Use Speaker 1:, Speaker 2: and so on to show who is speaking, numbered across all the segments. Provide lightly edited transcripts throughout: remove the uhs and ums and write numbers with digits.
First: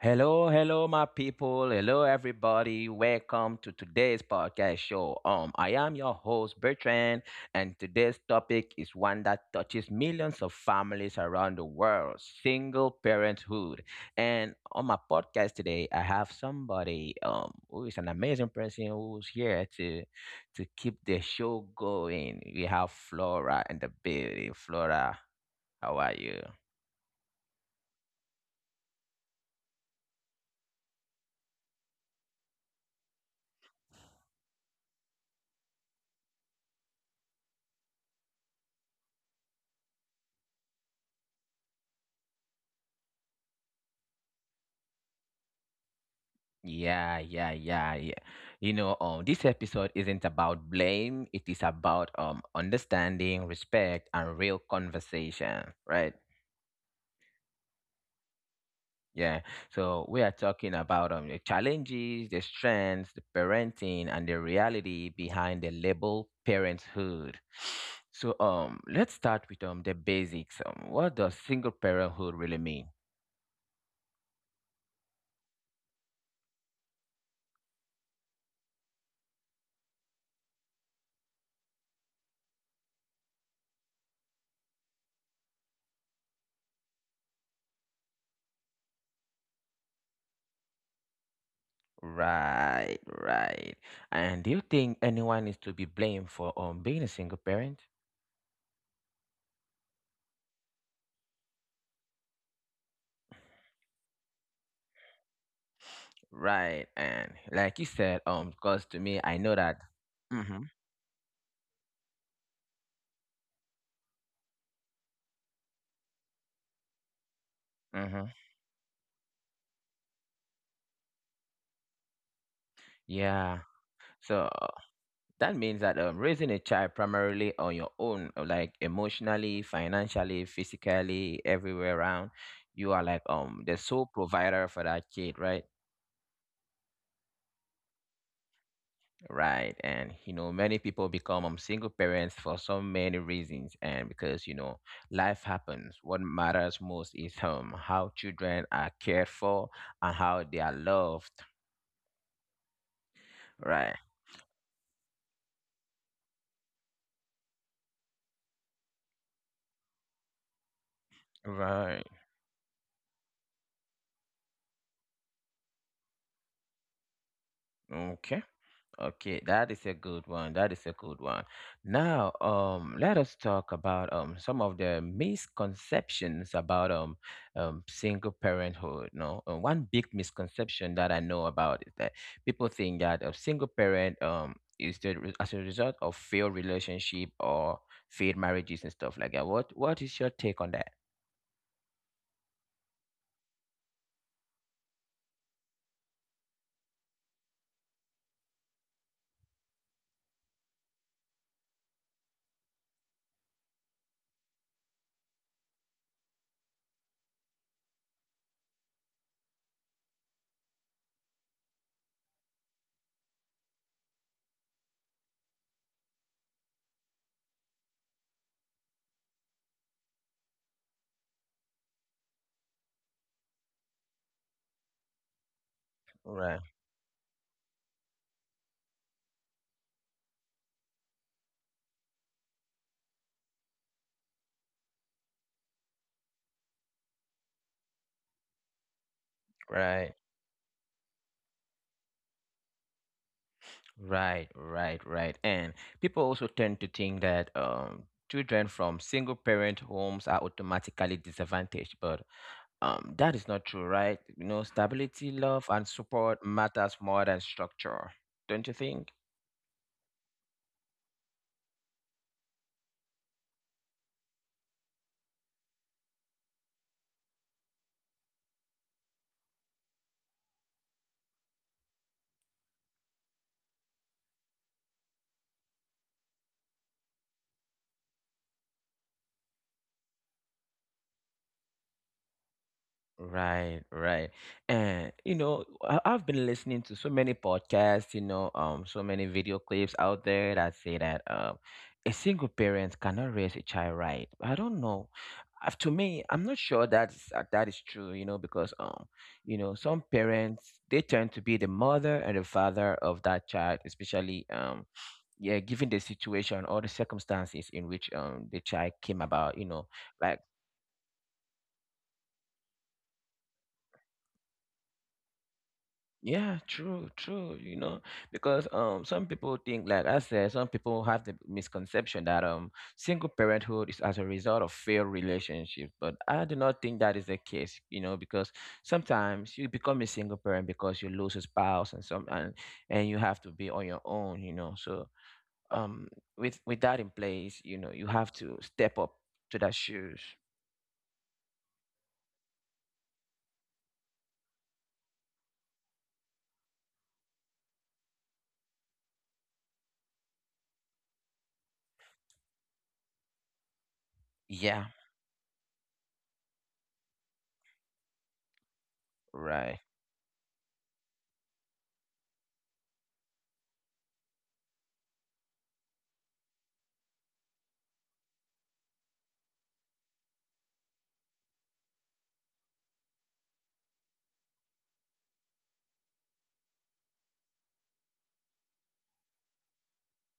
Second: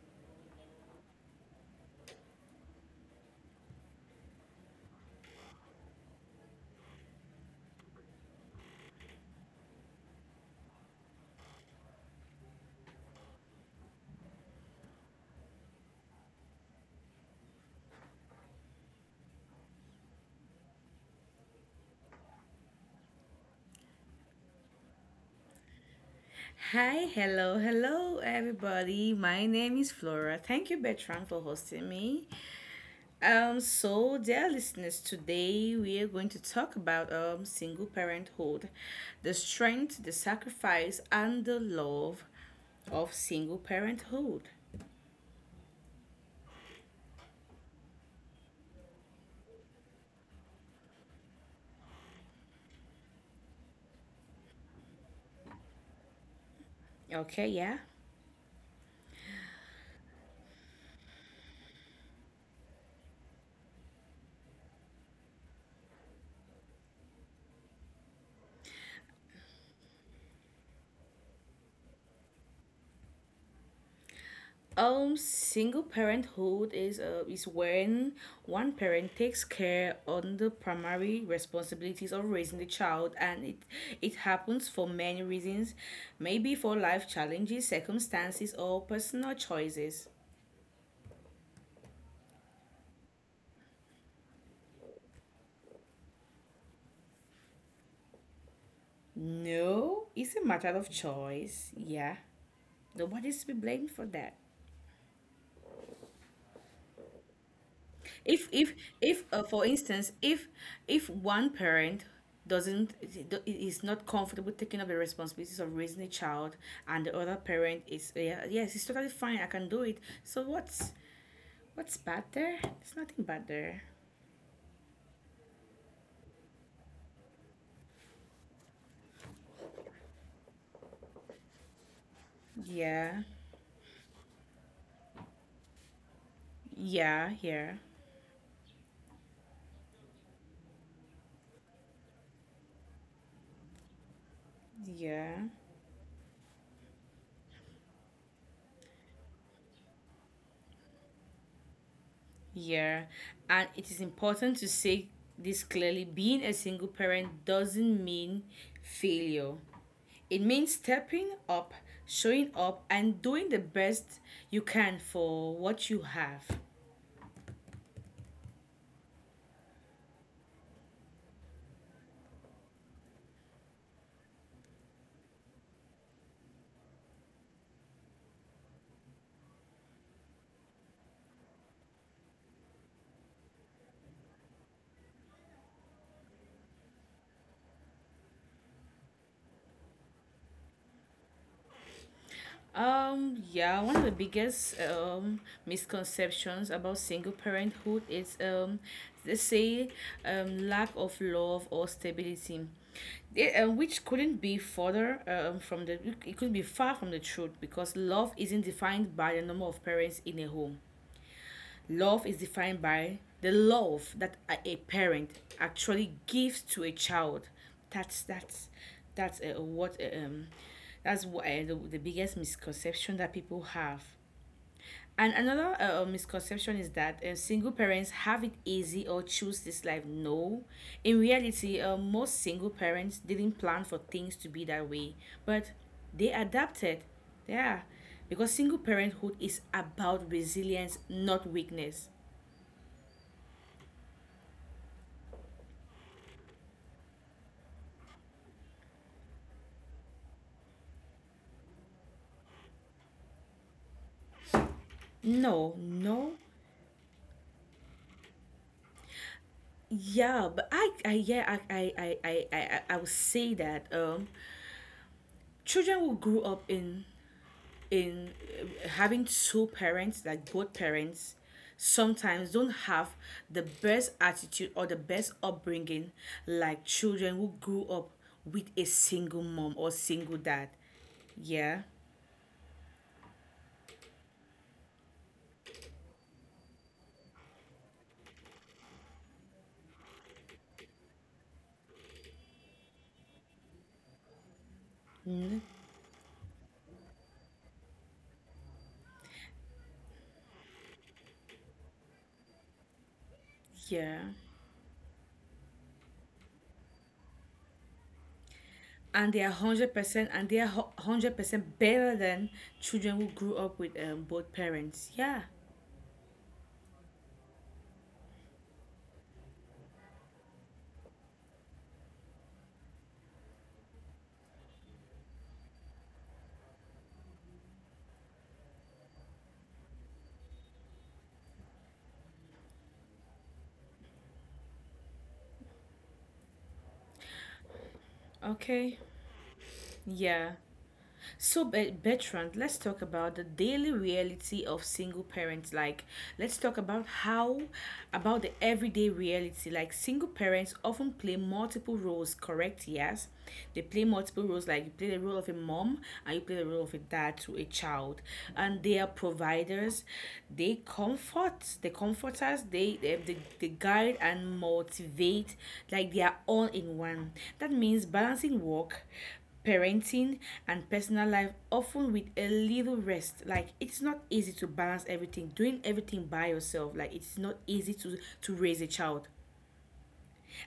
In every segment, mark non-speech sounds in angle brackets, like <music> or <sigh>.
Speaker 1: Hello, hello, my people. Hello, everybody. Welcome to today's podcast show. I am your host, Bertrand, and today's topic is one that touches millions of families around the world single parenthood. And on my podcast today, I have somebody who is an amazing person who's here to keep the show going. We have Flora and the baby. Flora, how are you?
Speaker 2: Hi, hello, everybody. My name is Flora. Thank you, Bertrand, for hosting me. Dear listeners, today we are going to talk about single parenthood, the strength, the sacrifice, and the love of single parenthood.
Speaker 1: Yeah, yeah, yeah, yeah. You know, this episode isn't about blame. It is about understanding, respect, and real conversation, right?
Speaker 2: Okay, yeah.
Speaker 1: Yeah. So we are talking about the challenges, the strengths, the parenting, and the reality behind the label parenthood. So let's start with the basics. What does single parenthood really mean?
Speaker 2: Single parenthood is when one parent takes care on the primary responsibilities of raising the child, and it happens for many reasons, maybe for life challenges, circumstances, or personal choices.
Speaker 1: Right, right. And do you think anyone is to be blamed for being a single parent?
Speaker 2: No, it's a matter of choice. Yeah, nobody's to be blamed for that.
Speaker 1: Right. And like you said,
Speaker 2: If if
Speaker 1: because to
Speaker 2: if
Speaker 1: me, I
Speaker 2: for
Speaker 1: know that.
Speaker 2: instance
Speaker 1: hmm
Speaker 2: if one parent doesn't is not comfortable taking up the responsibilities of raising a child, and the other parent is, yeah,
Speaker 1: hmm
Speaker 2: yes, it's totally fine, I can do it. So what's bad there? There's nothing bad there.
Speaker 1: Yeah. So that means that raising a child primarily on your own, like emotionally, financially, physically, everywhere around,
Speaker 2: yeah
Speaker 1: you are like the sole provider for that kid, right?
Speaker 2: yeah yeah
Speaker 1: Right. And you know, many people become single parents for so many reasons, and because you know,
Speaker 2: yeah
Speaker 1: life happens. What matters most is how children are cared for and how they are loved.
Speaker 2: yeah And it is
Speaker 1: Right.
Speaker 2: important to say this clearly: being a single parent doesn't mean failure. It means stepping up,
Speaker 1: Right.
Speaker 2: showing up, and doing the best you can for what you have.
Speaker 1: Okay. Okay, that is a good one. That is a good one. Now, let us talk about some of the misconceptions about single parenthood. No, one big misconception that I know about is that people think that a single parent is the as a result of failed relationship or failed marriages and stuff like that. What is your take on that?
Speaker 2: Yeah, One of the biggest misconceptions about single parenthood is, they say, lack of love or stability. It, which couldn't be further from the it could be far from the truth, because love isn't defined by the number of parents in a home. Love is defined by the love that a parent actually gives to a child. That's that's that's what that's what, the biggest misconception that people have. And another misconception
Speaker 1: Right.
Speaker 2: is that single parents have it easy or choose this life. No, in reality, most single parents didn't plan for things to be that way, but they adapted. Yeah, because single parenthood is about
Speaker 1: Right.
Speaker 2: resilience, not weakness.
Speaker 1: Right, right, right. And people also tend to think that children from single parent homes are automatically disadvantaged, but that is not true, right? You know, stability,
Speaker 2: No,
Speaker 1: love, and
Speaker 2: no.
Speaker 1: support matters more than structure, don't you think?
Speaker 2: Yeah, but I yeah, I would say that children who grew up in having two parents, like both parents, sometimes don't have the best attitude or the best upbringing, like children who grew up with a single mom or single dad. Yeah.
Speaker 1: Right, right. And you know, I've been listening to so many podcasts, so many video clips out there that say that a single parent cannot raise a child right. I don't know.
Speaker 2: Mm,
Speaker 1: To me, I'm not sure that is true, you know, because you know, some parents they tend to be the mother and the father of that child,
Speaker 2: yeah.
Speaker 1: especially yeah, given the situation or the circumstances in which the child
Speaker 2: And they
Speaker 1: came
Speaker 2: are
Speaker 1: about, you
Speaker 2: hundred
Speaker 1: know,
Speaker 2: percent, and they
Speaker 1: like
Speaker 2: are 100% better than children who grew up with both parents. Yeah.
Speaker 1: Yeah, true, true. You know, because some people think, like I said, some people have the misconception that single parenthood is as a result of failed relationships. But I do not think that is the case. You know, because sometimes you become a single parent because you lose a spouse and some and you have to be on your own. You know, so um, with that in place, you know, you have to
Speaker 2: Okay,
Speaker 1: step up to that shoes.
Speaker 2: yeah. So, Bertrand, let's talk about the daily reality of single parents. Like, let's talk about about the everyday reality. Like, single parents often play multiple roles, correct? Yes. They play multiple roles. Like, you play
Speaker 1: Yeah,
Speaker 2: the role of a mom and you play the role of a dad to a child. And they are providers,
Speaker 1: right.
Speaker 2: they comfort us, they guide and motivate. Like, they are all in one. That means balancing work, parenting, and personal life, often with a little rest. Like, it's not easy to balance everything, doing everything by yourself. Like, it's not easy to raise a child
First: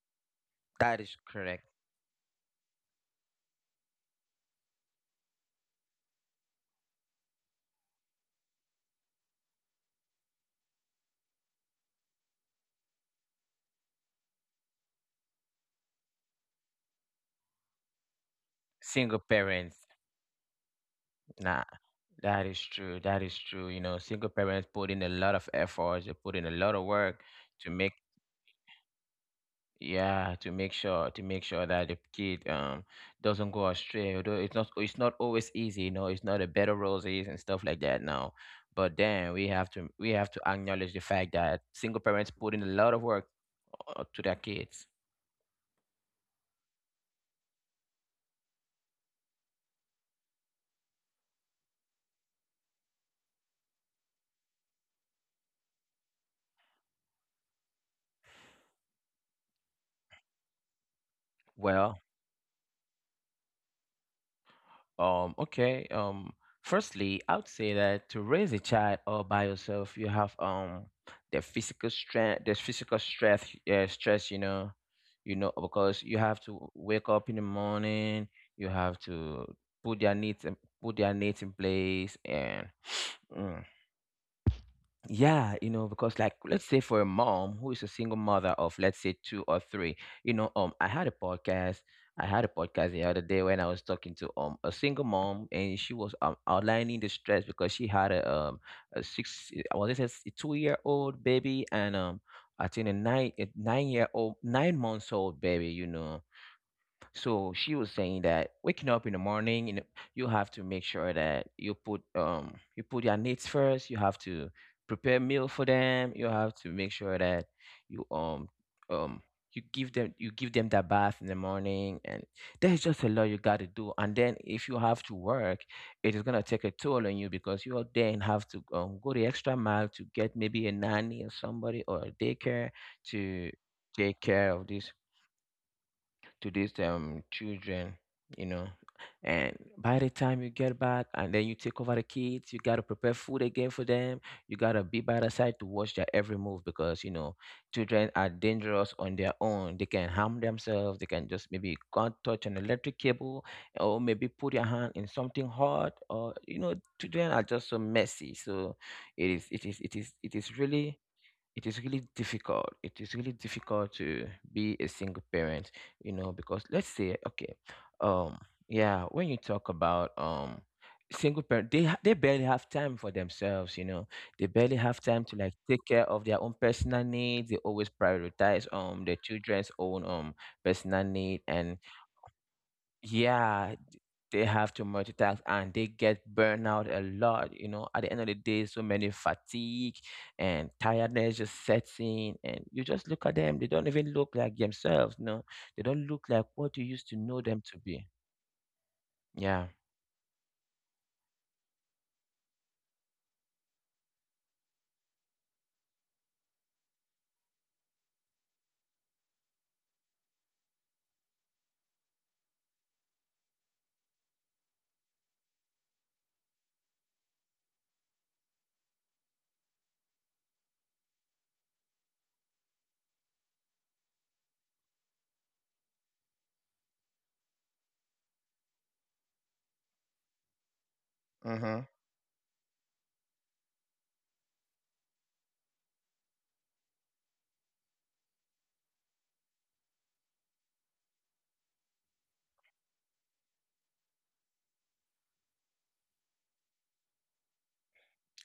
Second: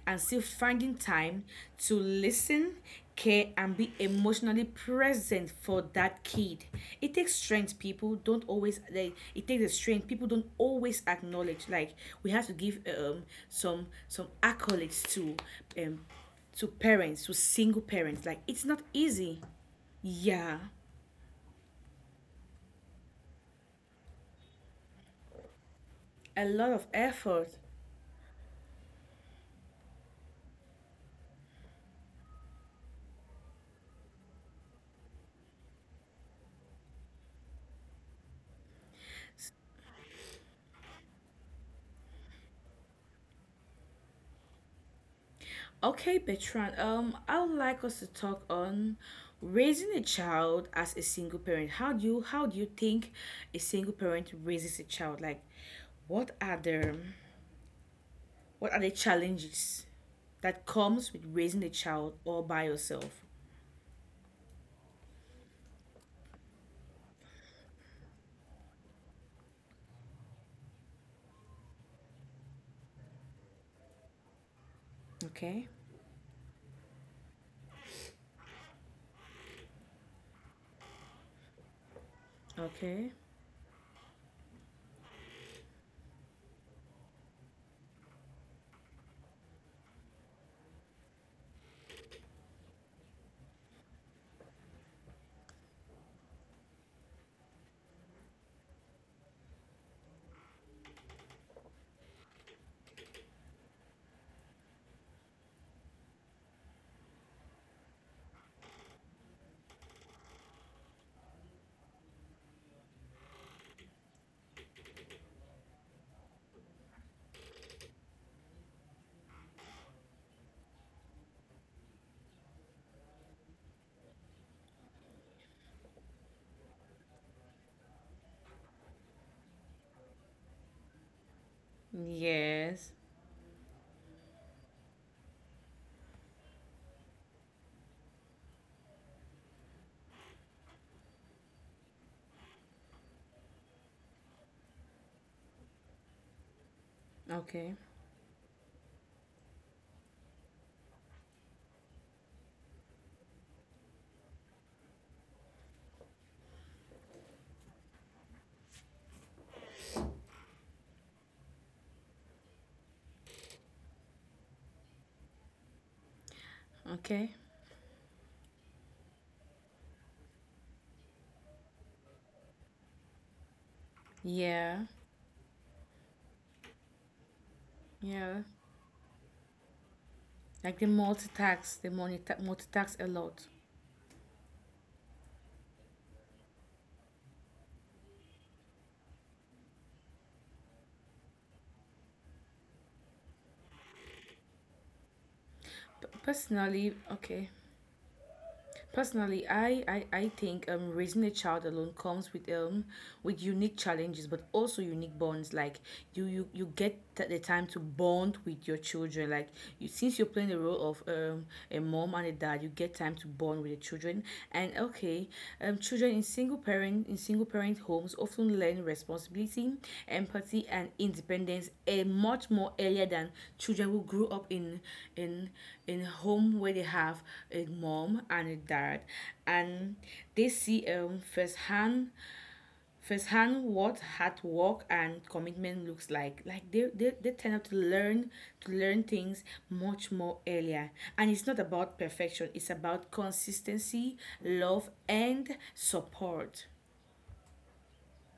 Speaker 2: and still finding
Speaker 1: That is
Speaker 2: time
Speaker 1: correct.
Speaker 2: to listen, care, and be emotionally present for that kid. It takes strength people don't always, they it takes a strength people don't always acknowledge. Like, we have to give some accolades um to parents, to single parents. Like, it's not
Speaker 1: Single
Speaker 2: easy.
Speaker 1: parents.
Speaker 2: Yeah,
Speaker 1: Nah. That is true. That is true. You know, single parents put in a lot of efforts. They put in
Speaker 2: a
Speaker 1: a
Speaker 2: lot
Speaker 1: lot of
Speaker 2: of
Speaker 1: work
Speaker 2: effort.
Speaker 1: to make yeah, to make sure that the kid doesn't go astray. Although it's not always easy. You know, it's not a bed of roses and stuff like that now. But then we have to acknowledge the fact that single parents put in a lot of work to their kids.
Speaker 2: Okay, Bertrand, I would like us to talk on raising a child as a single parent. How do you think a single parent raises a child? Like, what are the what are the challenges that comes with raising a
Speaker 1: Well,
Speaker 2: child all by yourself?
Speaker 1: Okay. Firstly, I would say that to raise a child all by yourself, you have the physical strength, the physical stress. You know,
Speaker 2: Okay.
Speaker 1: because you have to wake up in the morning. You have to put their needs, in- put their needs in place, and
Speaker 2: Okay.
Speaker 1: <sniffs> yeah, you know, because like let's say for a mom who is a single mother of let's say two or three, you know, I had a podcast. The other day when I was talking to a single mom and she was outlining the stress because she had a six I was it a 2-year old baby and I think a nine-year-old 9-month old baby. So she was saying that waking up in the morning, you know, you have to make sure that you put your needs first. You have to prepare meal for them. You have to make sure that you um you give them that bath in the morning, and there's just a lot you got to do. And then if you have to work, it is gonna take a toll on you because you will then have to go the extra mile to get maybe a nanny or somebody or a daycare
Speaker 2: Yes.
Speaker 1: to take care of this to these children, you know. And by the time you get back and then you take over the kids, you gotta prepare food again for them. You gotta be by the side to watch their every move because
Speaker 2: Okay.
Speaker 1: children are dangerous on their own. They can harm themselves, they can just maybe can't touch an electric cable or maybe put your hand in something hard, or you know, children are just so messy. So it is it is it is it is really difficult. It is really difficult to be a single parent, you know, because let's say,
Speaker 2: Okay.
Speaker 1: okay, um, yeah, when you talk about single parent, they barely have time for themselves, you know. They barely
Speaker 2: Yeah.
Speaker 1: have time to like take care of their own personal needs. They always
Speaker 2: Yeah.
Speaker 1: prioritize their children's own
Speaker 2: Like the
Speaker 1: personal need, and
Speaker 2: multitask, the multitask a lot.
Speaker 1: yeah, they have to multitask and they get burned out a lot, at the end of the day, so many fatigue and tiredness just sets in, and you just look at them, they don't even look like themselves. No, they don't
Speaker 2: P-
Speaker 1: look like what you
Speaker 2: personally,
Speaker 1: used to know
Speaker 2: okay.
Speaker 1: them to be.
Speaker 2: Personally,
Speaker 1: Yeah.
Speaker 2: I think raising a child alone comes with unique challenges, but also unique bonds. Like you get the time to bond with your children. Like, you since you're playing the role of a mom and a dad, you get time to bond with the children. And okay, children in single parent homes often learn responsibility, empathy, and independence a much more earlier than children who grew up in in home where they have a mom and a dad, and they see
Speaker 1: hmm
Speaker 2: firsthand what hard work and commitment looks like. Like, they tend up to learn things much more earlier, and it's not about perfection, it's about consistency, love, and support.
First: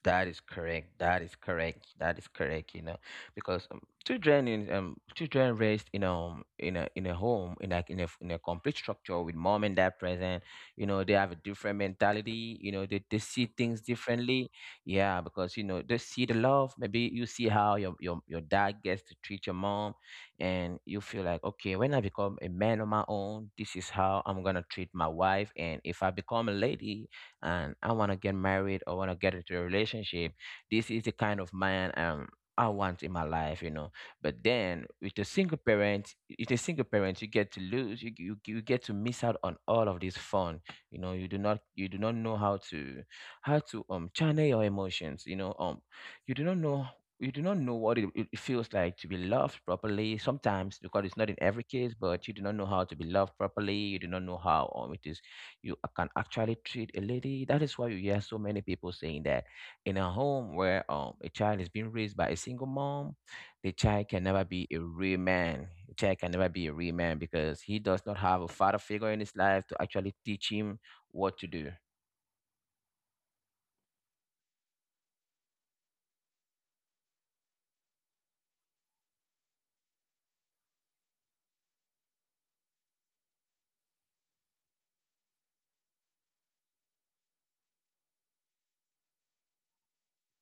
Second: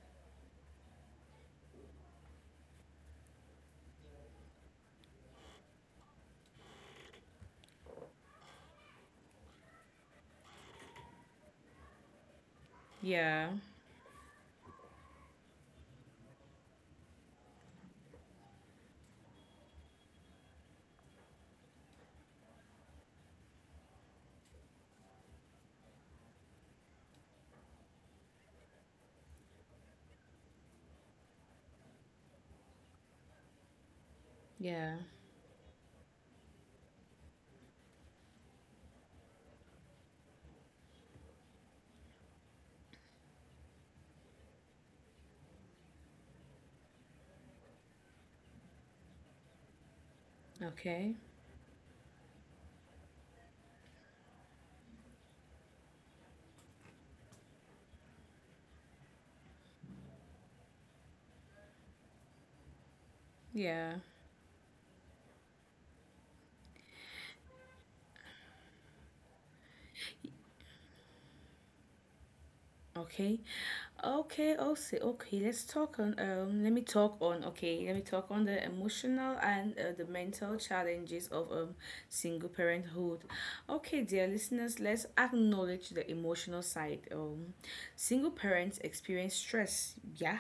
Speaker 1: That is correct. That is correct. That is correct. You know, because children raised in a home, in a complete structure with mom and dad present, you know, they have a different mentality. You know, they see
Speaker 2: yeah
Speaker 1: things differently. Yeah, because they see the love. Maybe you see how your dad gets to treat your mom, and you feel like, okay, when I become a man on my own, this is how I'm gonna treat my wife, and if I become a lady, and I want to get married or want to get into a relationship. This is the kind of man I want in my life, you know. But then
Speaker 2: yeah
Speaker 1: with a single parent, with a single parent, you get to miss out on all of this fun. You know, you do not know how to channel your emotions. You know, you do not know you do not know what it feels like to be loved properly sometimes, because it's
Speaker 2: okay
Speaker 1: not in every case, but you do not know how to be loved properly, you do not know how it is can actually treat a lady. That is why you hear so many people saying that in a home where a child is being raised by a single mom, the
Speaker 2: yeah
Speaker 1: child can never be a real man. The child can never be a real man because he does not have a father figure in his life to actually teach him what to do.
Speaker 2: Okay. Okay, also, okay, let's talk on let me talk on okay, let me talk on the emotional and the mental challenges of single parenthood. Okay, dear listeners, let's acknowledge the emotional side. Single parents experience stress, yeah,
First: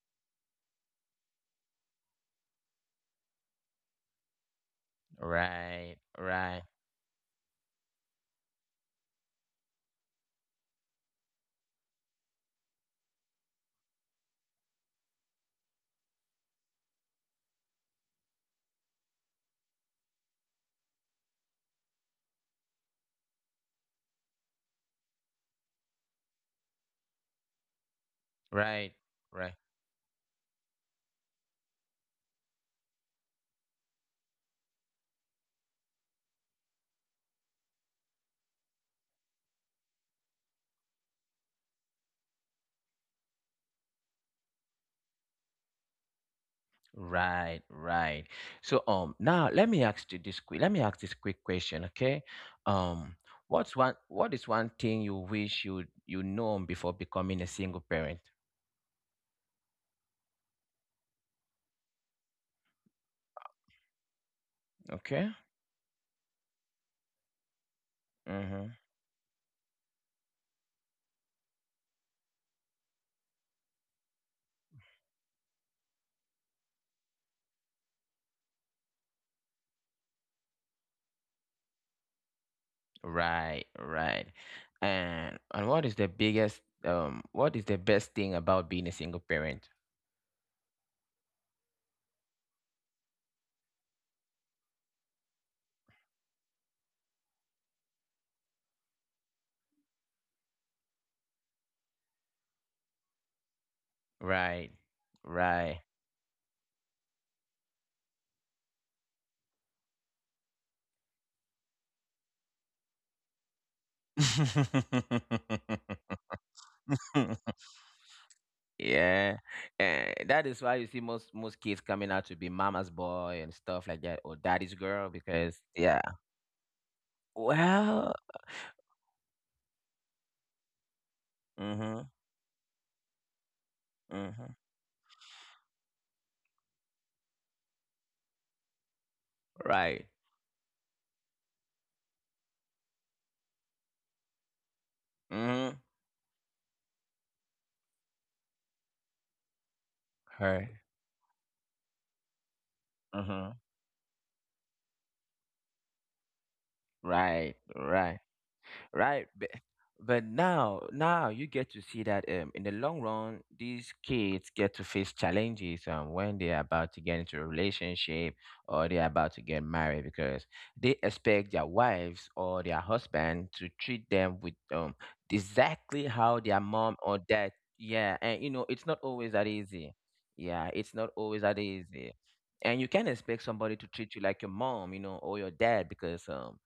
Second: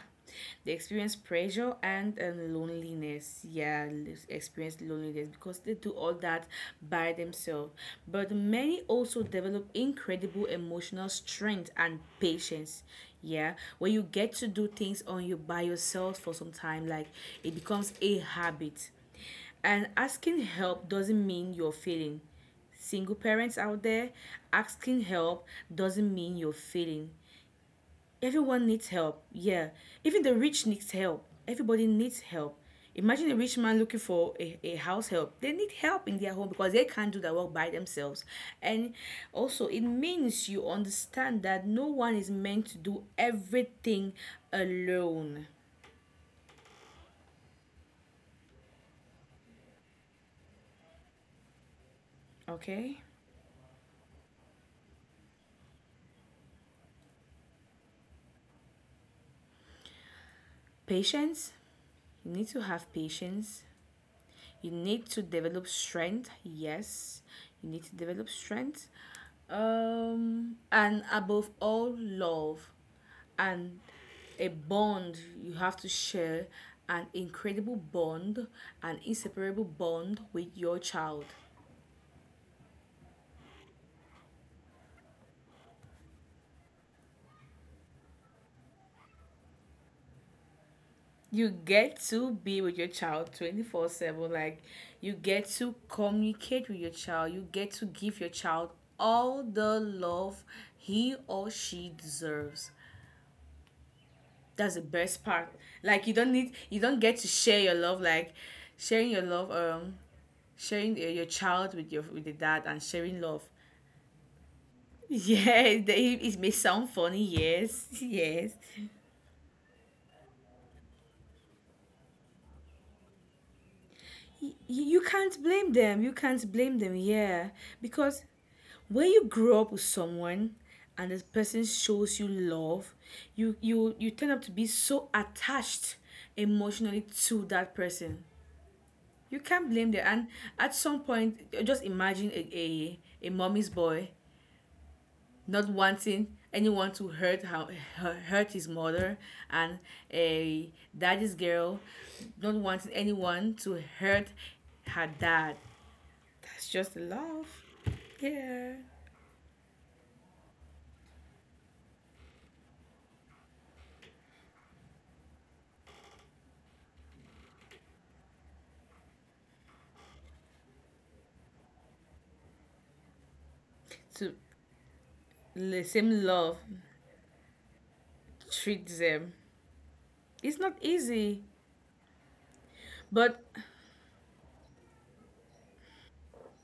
Speaker 2: they experience pressure and, loneliness. Yeah, experience loneliness because they do
Speaker 1: Right,
Speaker 2: all that
Speaker 1: right,
Speaker 2: by themselves. But many also develop incredible emotional strength and patience. Yeah, when you get to do things on you by yourself for some time, like, it becomes a habit. And asking help doesn't mean you're failing. Single parents out there, asking help doesn't mean you're failing. Everyone needs
Speaker 1: right,
Speaker 2: help.
Speaker 1: right.
Speaker 2: Yeah. Even the rich needs help. Everybody needs help. Imagine a rich man looking for a house help. They need help in their home because they can't do that work by themselves. And also, it means you understand that no one is meant to do everything alone.
Speaker 1: Right, right. So now, let me ask this quick question, okay?
Speaker 2: Okay?
Speaker 1: Um what is one thing you wish you known before becoming a single parent?
Speaker 2: Patience. You need to have patience. You need to
Speaker 1: Okay?
Speaker 2: develop strength. Yes, you need to develop
Speaker 1: Mm-hmm.
Speaker 2: strength. And above all, love and a bond you have to share, an incredible bond, an inseparable bond with your child.
Speaker 1: Right, right. And what is the best thing about being a single parent?
Speaker 2: You get to be with your child 24/7. Like, you get to communicate with your child. You get to give your child all the love he or she deserves.
Speaker 1: Right.
Speaker 2: That's the best part.
Speaker 1: Right.
Speaker 2: Like, you don't get to share your love. Like, sharing your love, sharing your child with your with the dad and sharing love. <laughs> Yeah, they, it may sound funny,
Speaker 1: <laughs>
Speaker 2: yes, <laughs> yes.
Speaker 1: Yeah, and that is why you see most kids coming out to be mama's boy and stuff like that, or daddy's
Speaker 2: You
Speaker 1: girl,
Speaker 2: can't
Speaker 1: because
Speaker 2: blame
Speaker 1: yeah.
Speaker 2: them. You can't blame them, yeah.
Speaker 1: Well,
Speaker 2: Because when you grow up with someone and this person
Speaker 1: mm-hmm,
Speaker 2: shows you love, you tend up to
Speaker 1: mm-hmm,
Speaker 2: be so attached emotionally to that person. You can't blame them.
Speaker 1: right,
Speaker 2: And at some point, just imagine a mommy's boy not
Speaker 1: mm-hmm.
Speaker 2: wanting anyone to hurt his mother, and
Speaker 1: Right.
Speaker 2: a daddy's girl not wanting
Speaker 1: Mm-hmm,
Speaker 2: anyone to hurt her dad. That's just love.
Speaker 1: right, right.
Speaker 2: Yeah.
Speaker 1: Right? But now you get to see that, in the long run, these kids get to face challenges when they are about to get into a relationship or they are about to get married, because they expect their wives or their husband to treat them
Speaker 2: To
Speaker 1: with,
Speaker 2: the
Speaker 1: exactly
Speaker 2: same
Speaker 1: how their
Speaker 2: love
Speaker 1: mom or dad. Yeah, and you know it's not
Speaker 2: treats
Speaker 1: always
Speaker 2: them.
Speaker 1: that easy.
Speaker 2: It's
Speaker 1: Yeah,
Speaker 2: not
Speaker 1: it's not always
Speaker 2: easy,
Speaker 1: that easy, and you can't expect
Speaker 2: but
Speaker 1: somebody to treat you like your mom, you know, or your dad because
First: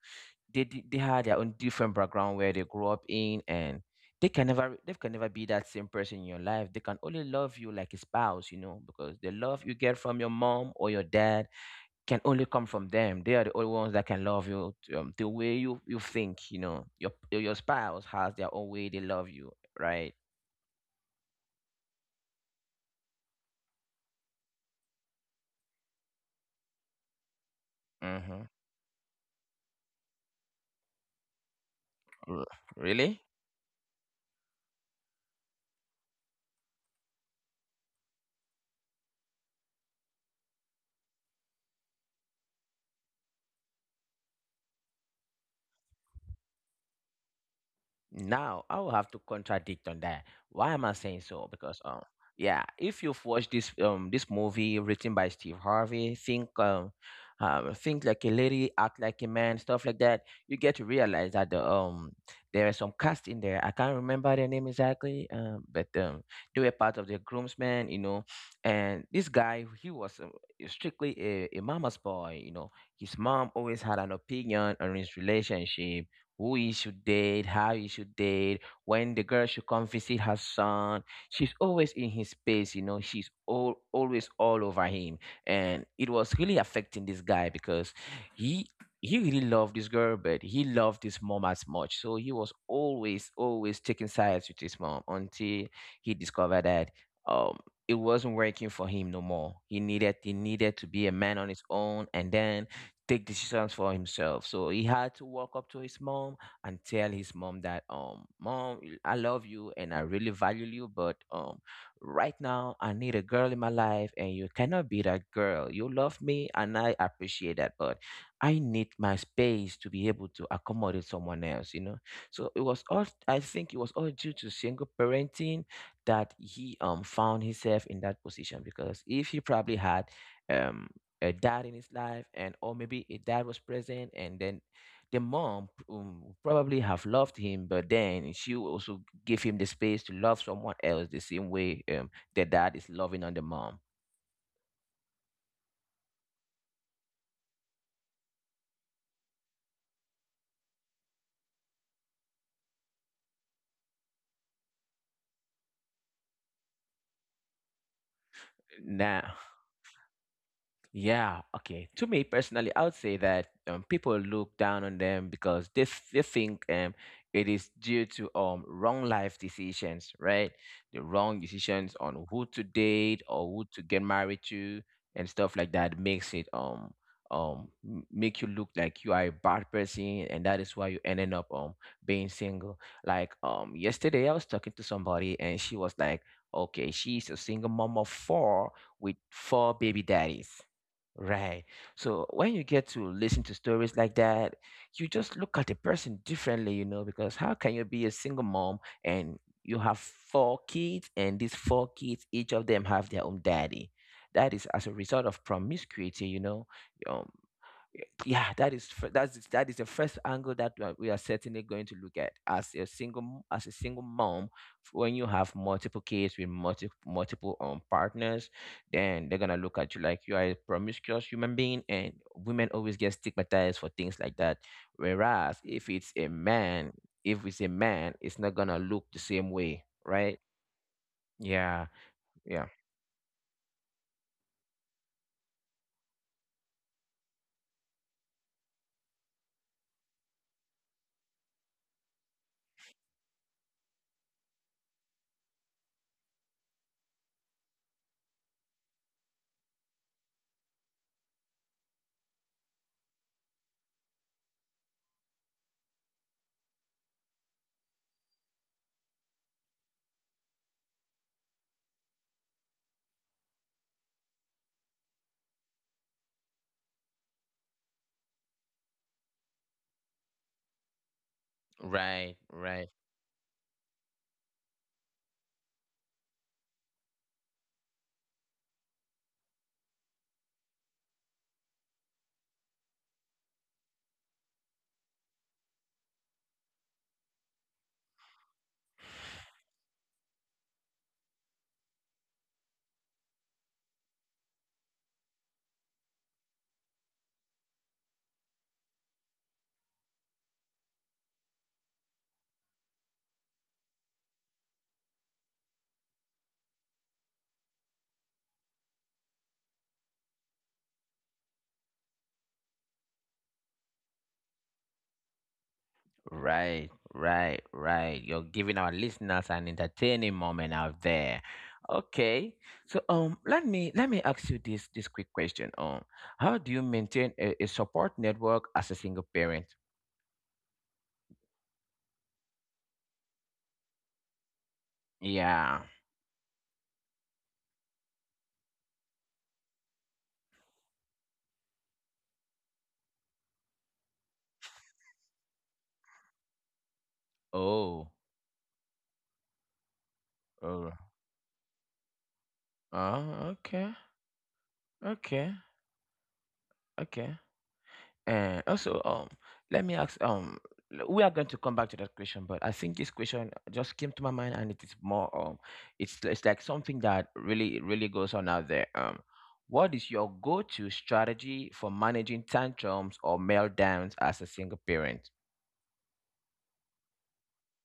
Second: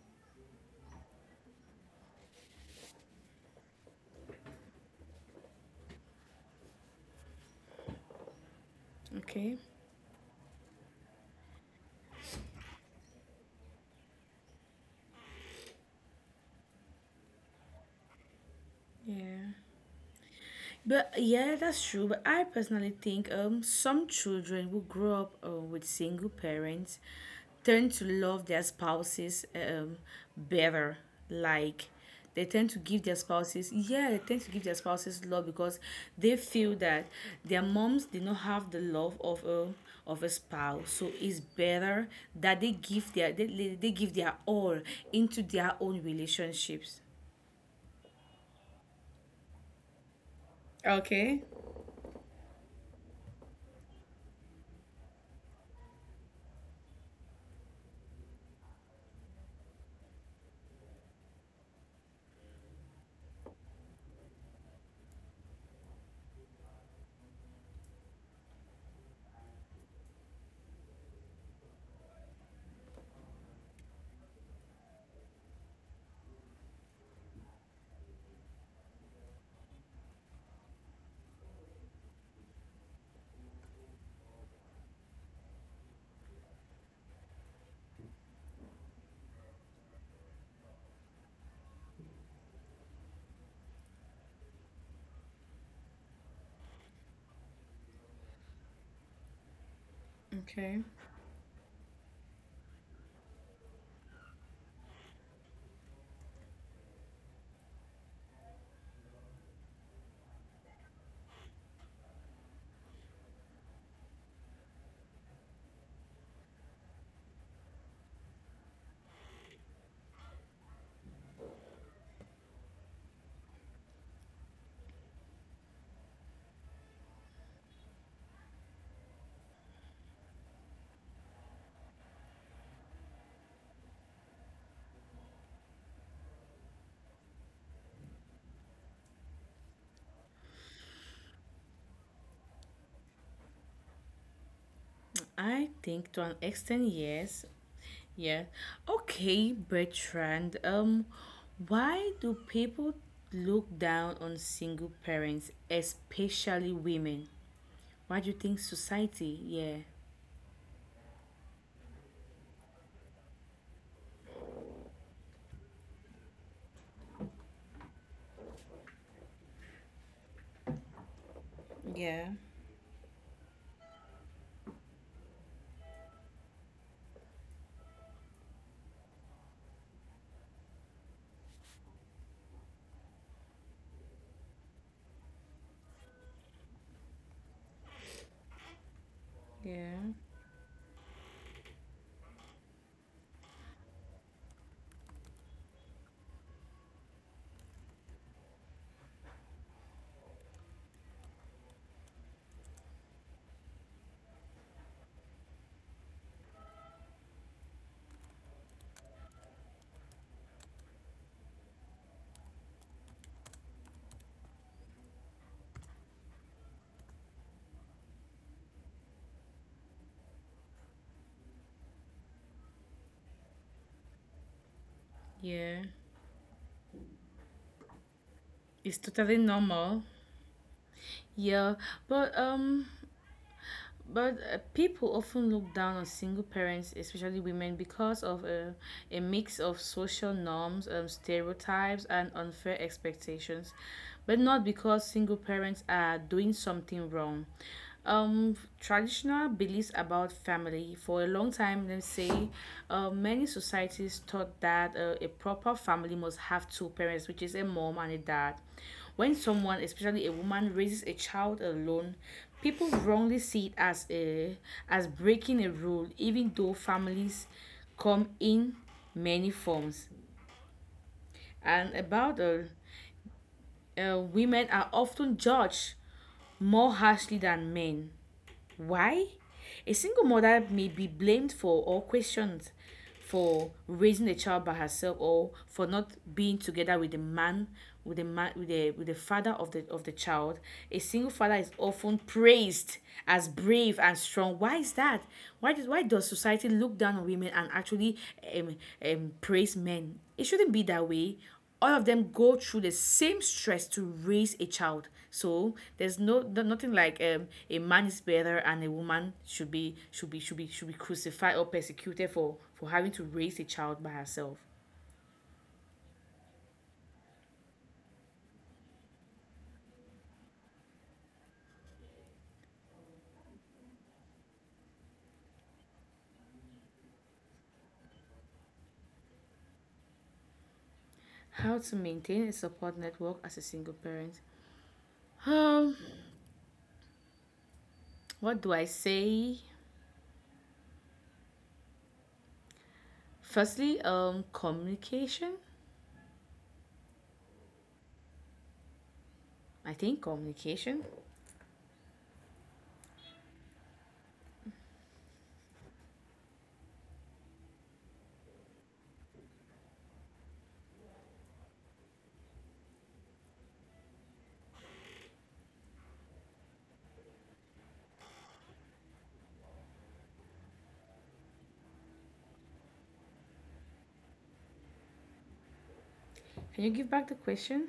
Speaker 1: they had their own different background where they grew up in, and they can never be that same person in your life. They can only love you like a spouse, you know, because the
Speaker 2: okay.
Speaker 1: love you get from your mom or your dad can only come from them. They are the only ones that can love you, the way you think, you know, your spouse has their own way they love you,
Speaker 2: Yeah.
Speaker 1: right.
Speaker 2: But yeah, that's true. But I personally think some children who grow up with single parents tend to
Speaker 1: Mm-hmm.
Speaker 2: love their spouses better. Like,
Speaker 1: Really?
Speaker 2: they tend to give their spouses love, because they feel that their moms did not have the love of a spouse, so it's better that they give their all into their own relationships.
Speaker 1: Now, I will have to contradict on that. Why am I saying
Speaker 2: Okay.
Speaker 1: so? Because yeah, if you've watched this this movie written by Steve Harvey, think Think Like a Lady, Act Like a Man, stuff like that, you get to realize that there are some cast in there. I can't remember their name exactly, but they were part of the groomsmen, you know, and this guy, he was strictly a mama's boy, you know. His mom always had an opinion on his relationship: who he should date, how he should date, when the girl should come visit her son. She's always in his space, you know. She's all always all over him, and it was really affecting this guy because he he really loved this girl, but he loved his mom as much. So he was always taking sides with his mom until he discovered that um it wasn't working for him no more. He needed to
Speaker 2: Okay.
Speaker 1: be a man on his own, and then take decisions for himself. So he had to walk up to his mom and tell his mom that, mom, I love you and I really value you, but right now I need a girl in my life, and you cannot be that girl. You love me and I appreciate that, but I need my space to be able to accommodate someone else. You know, so it was all. I think it was all due to single parenting that he found himself in that position because if he probably had. um a dad in his life, and or maybe a dad was present, and then the mom probably have loved him, but then she will also give him the space to love someone else the same way the dad is loving on the mom
Speaker 2: I think to an extent, yes. Yeah. Okay, Bertrand. Why do people look down on single parents, especially women? Why do you think society?
Speaker 1: now.
Speaker 2: Yeah.
Speaker 1: Yeah, okay. To me personally, I would say that people look down on them because they they think it is due to wrong life decisions, right? The wrong decisions
Speaker 2: Yeah.
Speaker 1: on who to date or who to get married to and stuff like that makes it make you look like you are a bad person, and that is why you ended up being single. Like yesterday I was talking to somebody, and she was like, okay, she's a single mom of four with four baby
Speaker 2: Yeah.
Speaker 1: daddies. Right. So when you get to listen to stories like that, you just look at the person differently, you know, because how can you be a single mom and you have four kids, and these four kids, each of them have their own daddy? That is as a result of promiscuity, you know. Um, yeah, that is the first angle that we are certainly going to look at as as a single mom. When you have multiple kids with multiple partners, then they're gonna look at you like you are a promiscuous human being, and women always get stigmatized for things like that, whereas if it's
Speaker 2: Yeah.
Speaker 1: a man, if it's a man, it's not gonna look the
Speaker 2: It's
Speaker 1: same
Speaker 2: totally
Speaker 1: way, right.
Speaker 2: normal.
Speaker 1: Yeah.
Speaker 2: Yeah.
Speaker 1: Yeah.
Speaker 2: But um But people often look down on single parents, especially women, because of a mix of social norms, stereotypes, and unfair expectations, but not because single parents are doing something wrong. Traditional beliefs about family for a long time, let's say, many societies thought that a proper family must have two parents, which is a mom and a dad. When someone, especially a woman, raises a child alone, people wrongly see it as a as breaking a rule, even though families come in many forms. And
Speaker 1: Right.
Speaker 2: about
Speaker 1: Right.
Speaker 2: women are often judged more harshly than men. Why? A single mother may be blamed for or questioned for raising a child by herself, or for not being together with the man, with the father of the child. A single father is often praised as brave and strong. Why is that? Why does society look down on women and actually um, praise men? It shouldn't be that way. All of them go through the same stress to raise a child. So there's no nothing like, a man is better and a woman should be crucified or persecuted for having to raise a child by herself.
Speaker 1: Right, right, right. You're giving our listeners an entertaining moment out there. Okay. So let me ask you this quick question. How do you maintain a support network as a single parent?
Speaker 2: How to maintain a support network as a single parent?
Speaker 1: Yeah.
Speaker 2: Um, what do I say? Firstly, communication.
Speaker 1: Oh.
Speaker 2: I think
Speaker 1: Oh.
Speaker 2: communication.
Speaker 1: Oh, okay. Okay. Okay. And also, let me ask, we are going to come back to that question, but I think this question just came to my mind, and it is more, it's like something that really goes on out there. What is your go-to strategy for managing tantrums or meltdowns as a single parent?
Speaker 2: Can you give back the question?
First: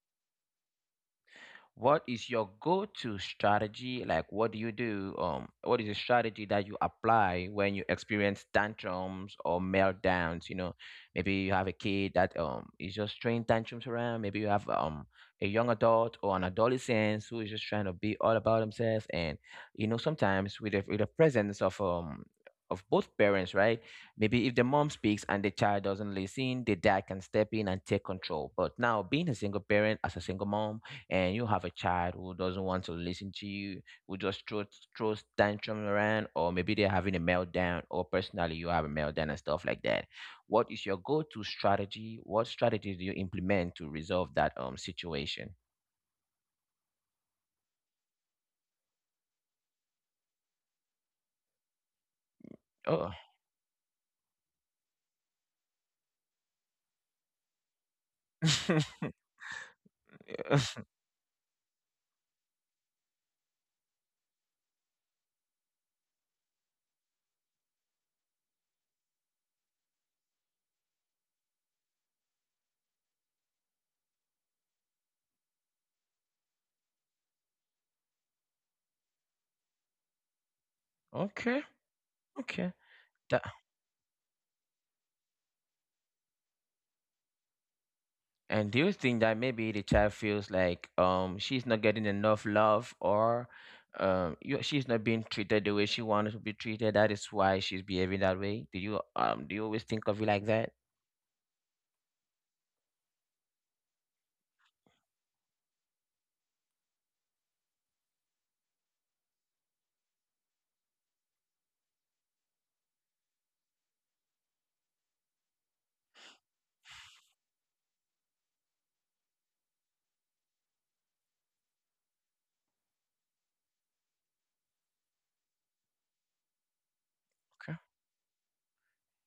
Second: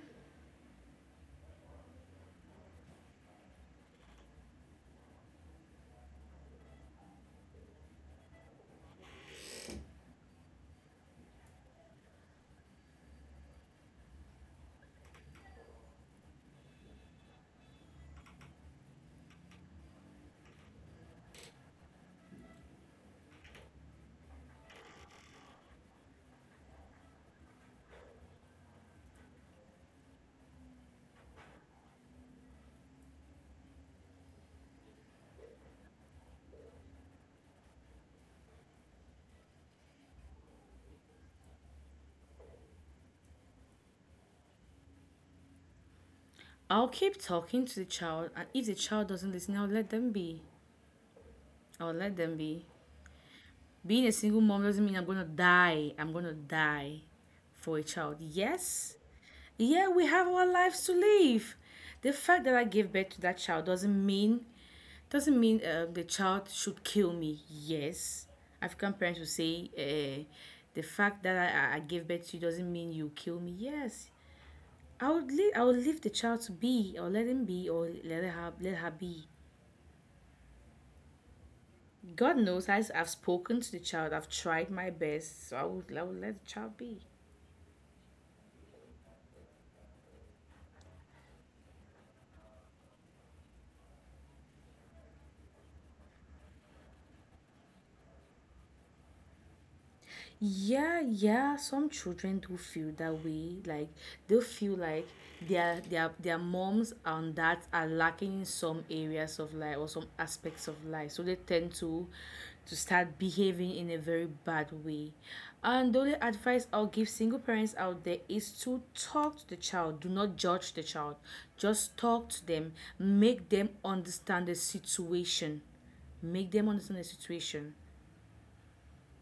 Speaker 1: What is your go-to strategy? Like, what do you do? What is a strategy that you apply when you experience tantrums or meltdowns? You know, maybe you have a kid that is just throwing tantrums around. Maybe you have a young adult or an adolescent who is just trying to be all about themselves. And you know, sometimes with with the presence of both parents, right? Maybe if the mom speaks and the child doesn't listen, the dad can step in and take control. But now, being a single parent as a single mom, and you have a child who doesn't want to listen to you, who just throws tantrum around, or maybe they're having a meltdown, or personally you have a meltdown and stuff like that. What is your go-to strategy? What strategy do you implement to resolve that situation?
Speaker 2: I'll keep talking to the child, and if the child doesn't listen, I'll let them be. I'll let them be.
Speaker 1: Oh,
Speaker 2: Being a single mom doesn't mean I'm gonna die. I'm gonna die for a child. Yes,
Speaker 1: <laughs>
Speaker 2: yeah, we have our lives to live. The fact that I gave birth to that child doesn't mean the child should kill me. Yes, African parents will say, the fact that I gave birth to you doesn't mean you kill me. Yes, I would leave. I would leave the child to be, or let him be, or let her be.
Speaker 1: okay,
Speaker 2: God knows
Speaker 1: okay.
Speaker 2: I've
Speaker 1: That
Speaker 2: spoken to the child. I've tried my best, so I would let the child be.
Speaker 1: And do you think that maybe the child feels like she's not getting enough love, or she's not being treated the way she wanted to be treated? That is why she's behaving that way. Do you always think of it like that?
Speaker 2: Yeah, yeah. Some children do feel that way. Like they feel like their moms and dads are lacking in some areas of life or some aspects of life. So they tend to start behaving in a very bad way. And the only advice I'll give single parents out there is to talk to the child. Do not judge the child. Just talk to them. Make them understand the situation. Make them understand the situation.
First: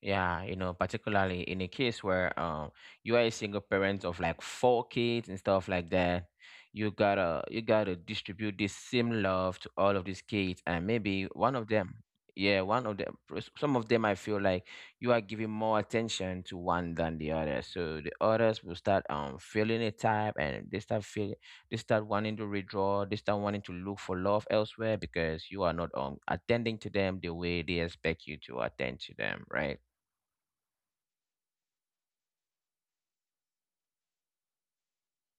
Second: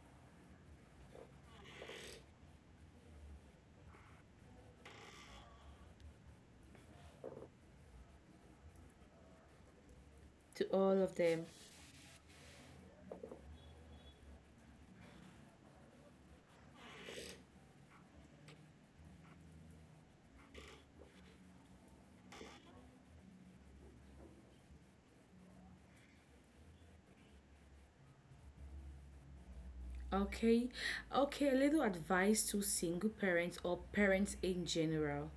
Speaker 1: Yeah, you know, particularly in a case where you are a single parent of like four kids and stuff like that, you gotta distribute this same love to all of these kids,
Speaker 2: To
Speaker 1: and
Speaker 2: all of
Speaker 1: maybe
Speaker 2: them.
Speaker 1: one of them, yeah, one of them some of them, I feel like you are giving more attention to one than the other. So the others will start feeling a type, and they start feeling they start wanting to withdraw, they start wanting to look for love elsewhere because you are not attending to them the way they expect you to attend to them, right?
Speaker 2: Okay, okay, a little advice to single parents or parents in general.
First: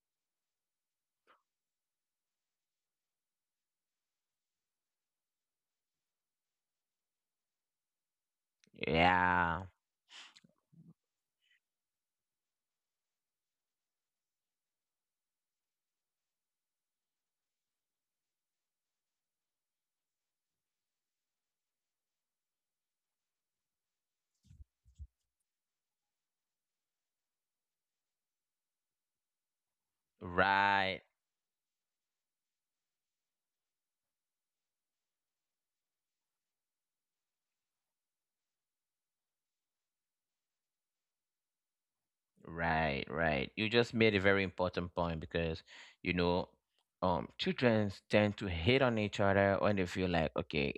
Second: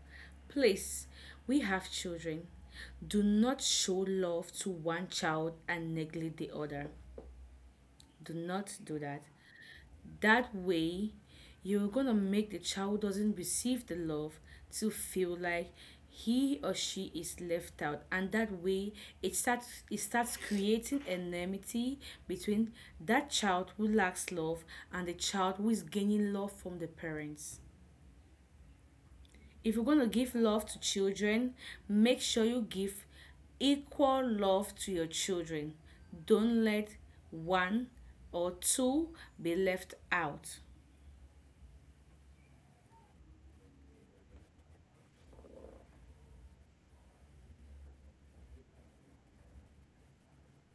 Speaker 2: Please, we have children. Do not show love to one child and neglect the other. Do not do that.
Speaker 1: Yeah,
Speaker 2: That way, you're gonna make the child who doesn't receive the love to feel like he or she is left out, and that way it starts creating enmity between that child who lacks love and the child who is gaining love from the parents. If you're gonna give love to
Speaker 1: right.
Speaker 2: children, make sure you give equal love to your children. Don't let one or two be left out.
Speaker 1: Right, right. You just made a very important point because, you know, children tend to hate on each other when they feel like, okay,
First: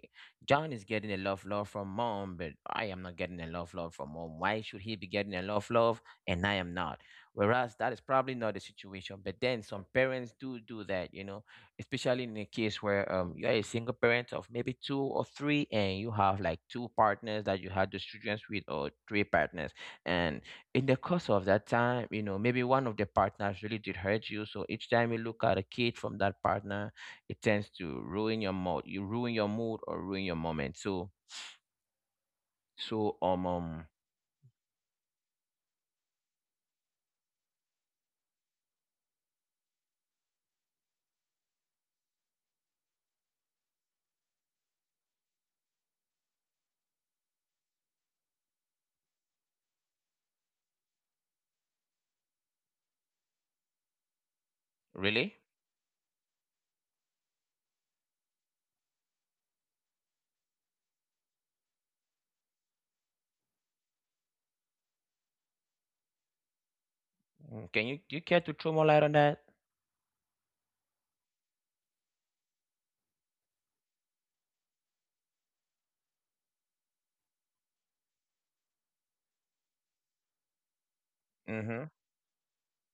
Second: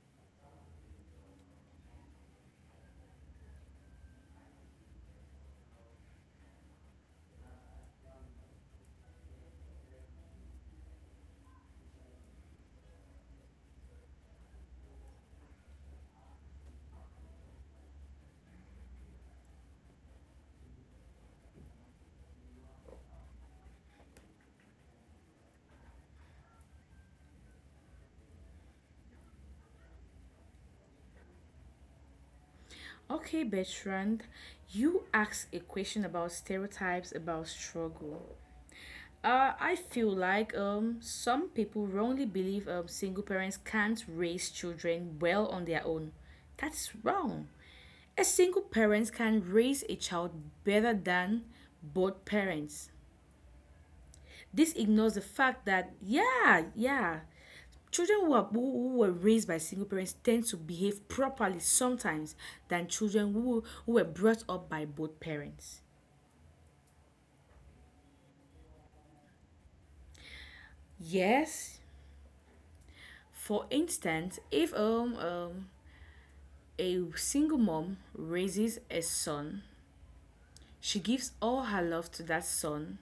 Speaker 1: John is getting a love from mom, but I am not getting a love from mom. Why should he be getting a love and I am not? Whereas that is probably not the situation. But then some parents do that, you know, especially in a case where you are a single parent of maybe two or three, and you have like two partners that you had those children with, or three partners, and in the course of that time, you know, maybe one of the partners really did hurt you. So each time you look at a kid from that partner, it tends to ruin your mood. You ruin your mood or ruin your moment. So so
Speaker 2: Okay,
Speaker 1: um, um
Speaker 2: Bertrand, you asked a question about stereotypes about struggle. I feel like some people wrongly believe, single parents can't raise children well on their own. That's wrong. A single parent can raise a child better than both parents. This ignores the
Speaker 1: really.
Speaker 2: fact that, yeah, yeah, children who, are, who were raised by single parents tend to behave properly sometimes than children who were brought up by both parents.
Speaker 1: Mm, can you do you care to throw more light on that?
Speaker 2: Yes, for instance, if a single mom raises a son, she gives all her
Speaker 1: Mm-hmm.
Speaker 2: love to that son,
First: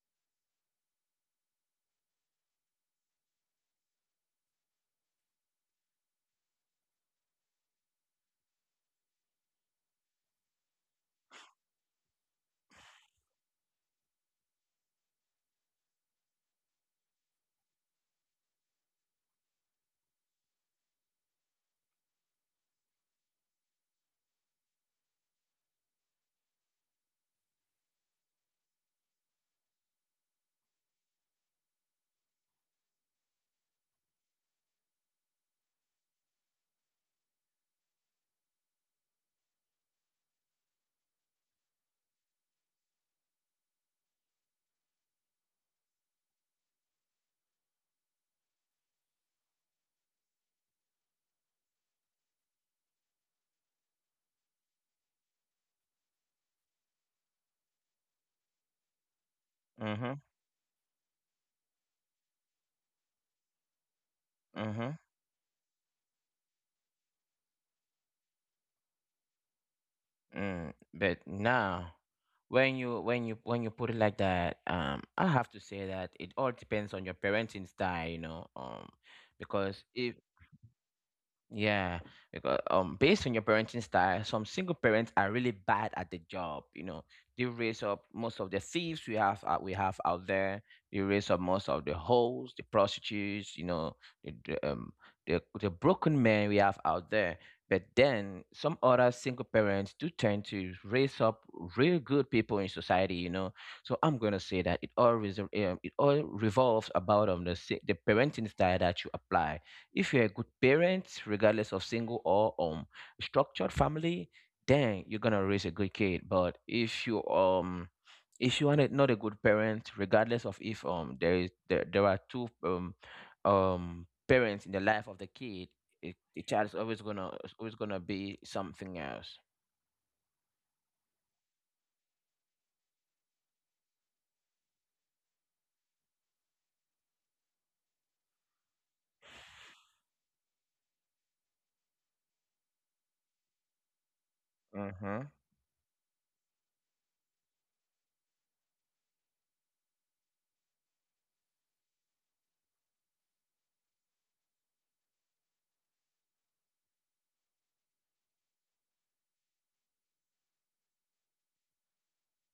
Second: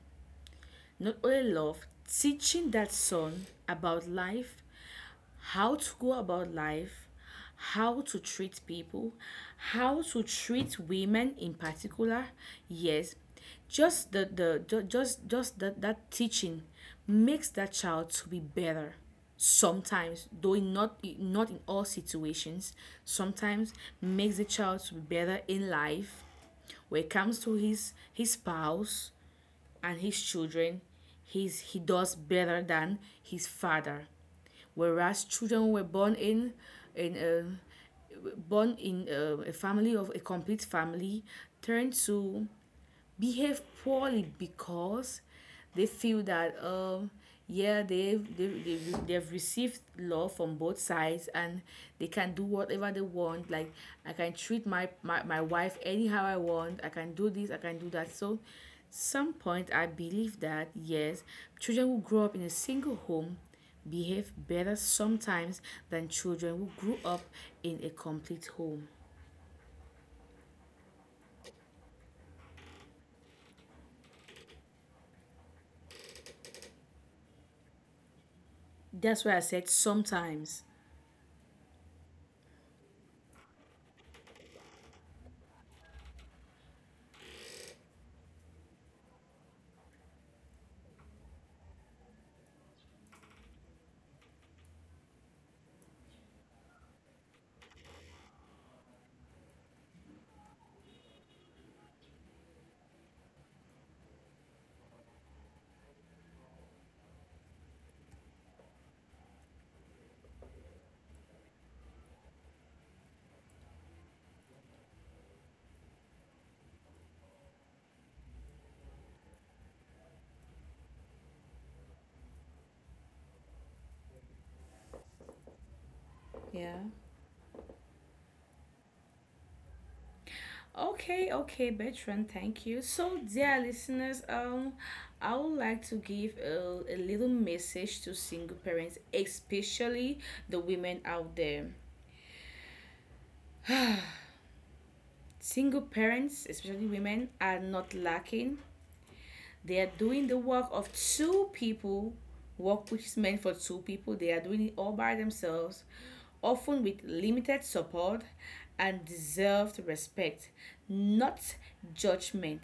Speaker 2: not only love, teaching that son about life, how to go about life, how to treat people, how to treat women in particular. Yes, just just that that teaching makes that child to be better sometimes, though in not not in all situations, sometimes makes the child to be better in life when it comes to his spouse and his children. He does better than his father, whereas children were born in a born in a family of a complete family turned to behave poorly because they feel that yeah, they've received love from both sides and they can do whatever they want. Like I can treat my wife anyhow I want. I can do this, I can do that. So some point I
Speaker 1: Mm-hmm.
Speaker 2: believe that yes, children who grow up in a single home behave better
Speaker 1: Mm-hmm.
Speaker 2: sometimes than children who grew up in a complete home.
Speaker 1: Mm. But now, when you put it like that, I have to say that it all depends on your parenting style, you know,
Speaker 2: That's why I said
Speaker 1: because if
Speaker 2: sometimes.
Speaker 1: Yeah, because based on your parenting style, some single parents are really bad at the job. You know, they raise up most of the thieves we have out there. They raise up most of the hoes, the prostitutes. You know, the, the um the broken men we have out there. But then some other single parents do tend to raise up real good people in society. You know, so I'm gonna say that it all it all revolves about the parenting style that you apply. If you're a good parent, regardless of single or structured family, then you're gonna raise a good kid. But if you are not a good parent, regardless of if there is there are two parents in the life of the kid, the
Speaker 2: Yeah.
Speaker 1: child is always gonna be something else.
Speaker 2: Okay, okay, Bertrand, thank you. So, dear listeners, I would like to give a little message to single parents, especially the women out there.
Speaker 1: Mm-hmm.
Speaker 2: Single parents, especially women, are not lacking. They are doing the work of two people, work which is meant for two people. They are doing it all by themselves, often with limited support and deserved respect, not judgment,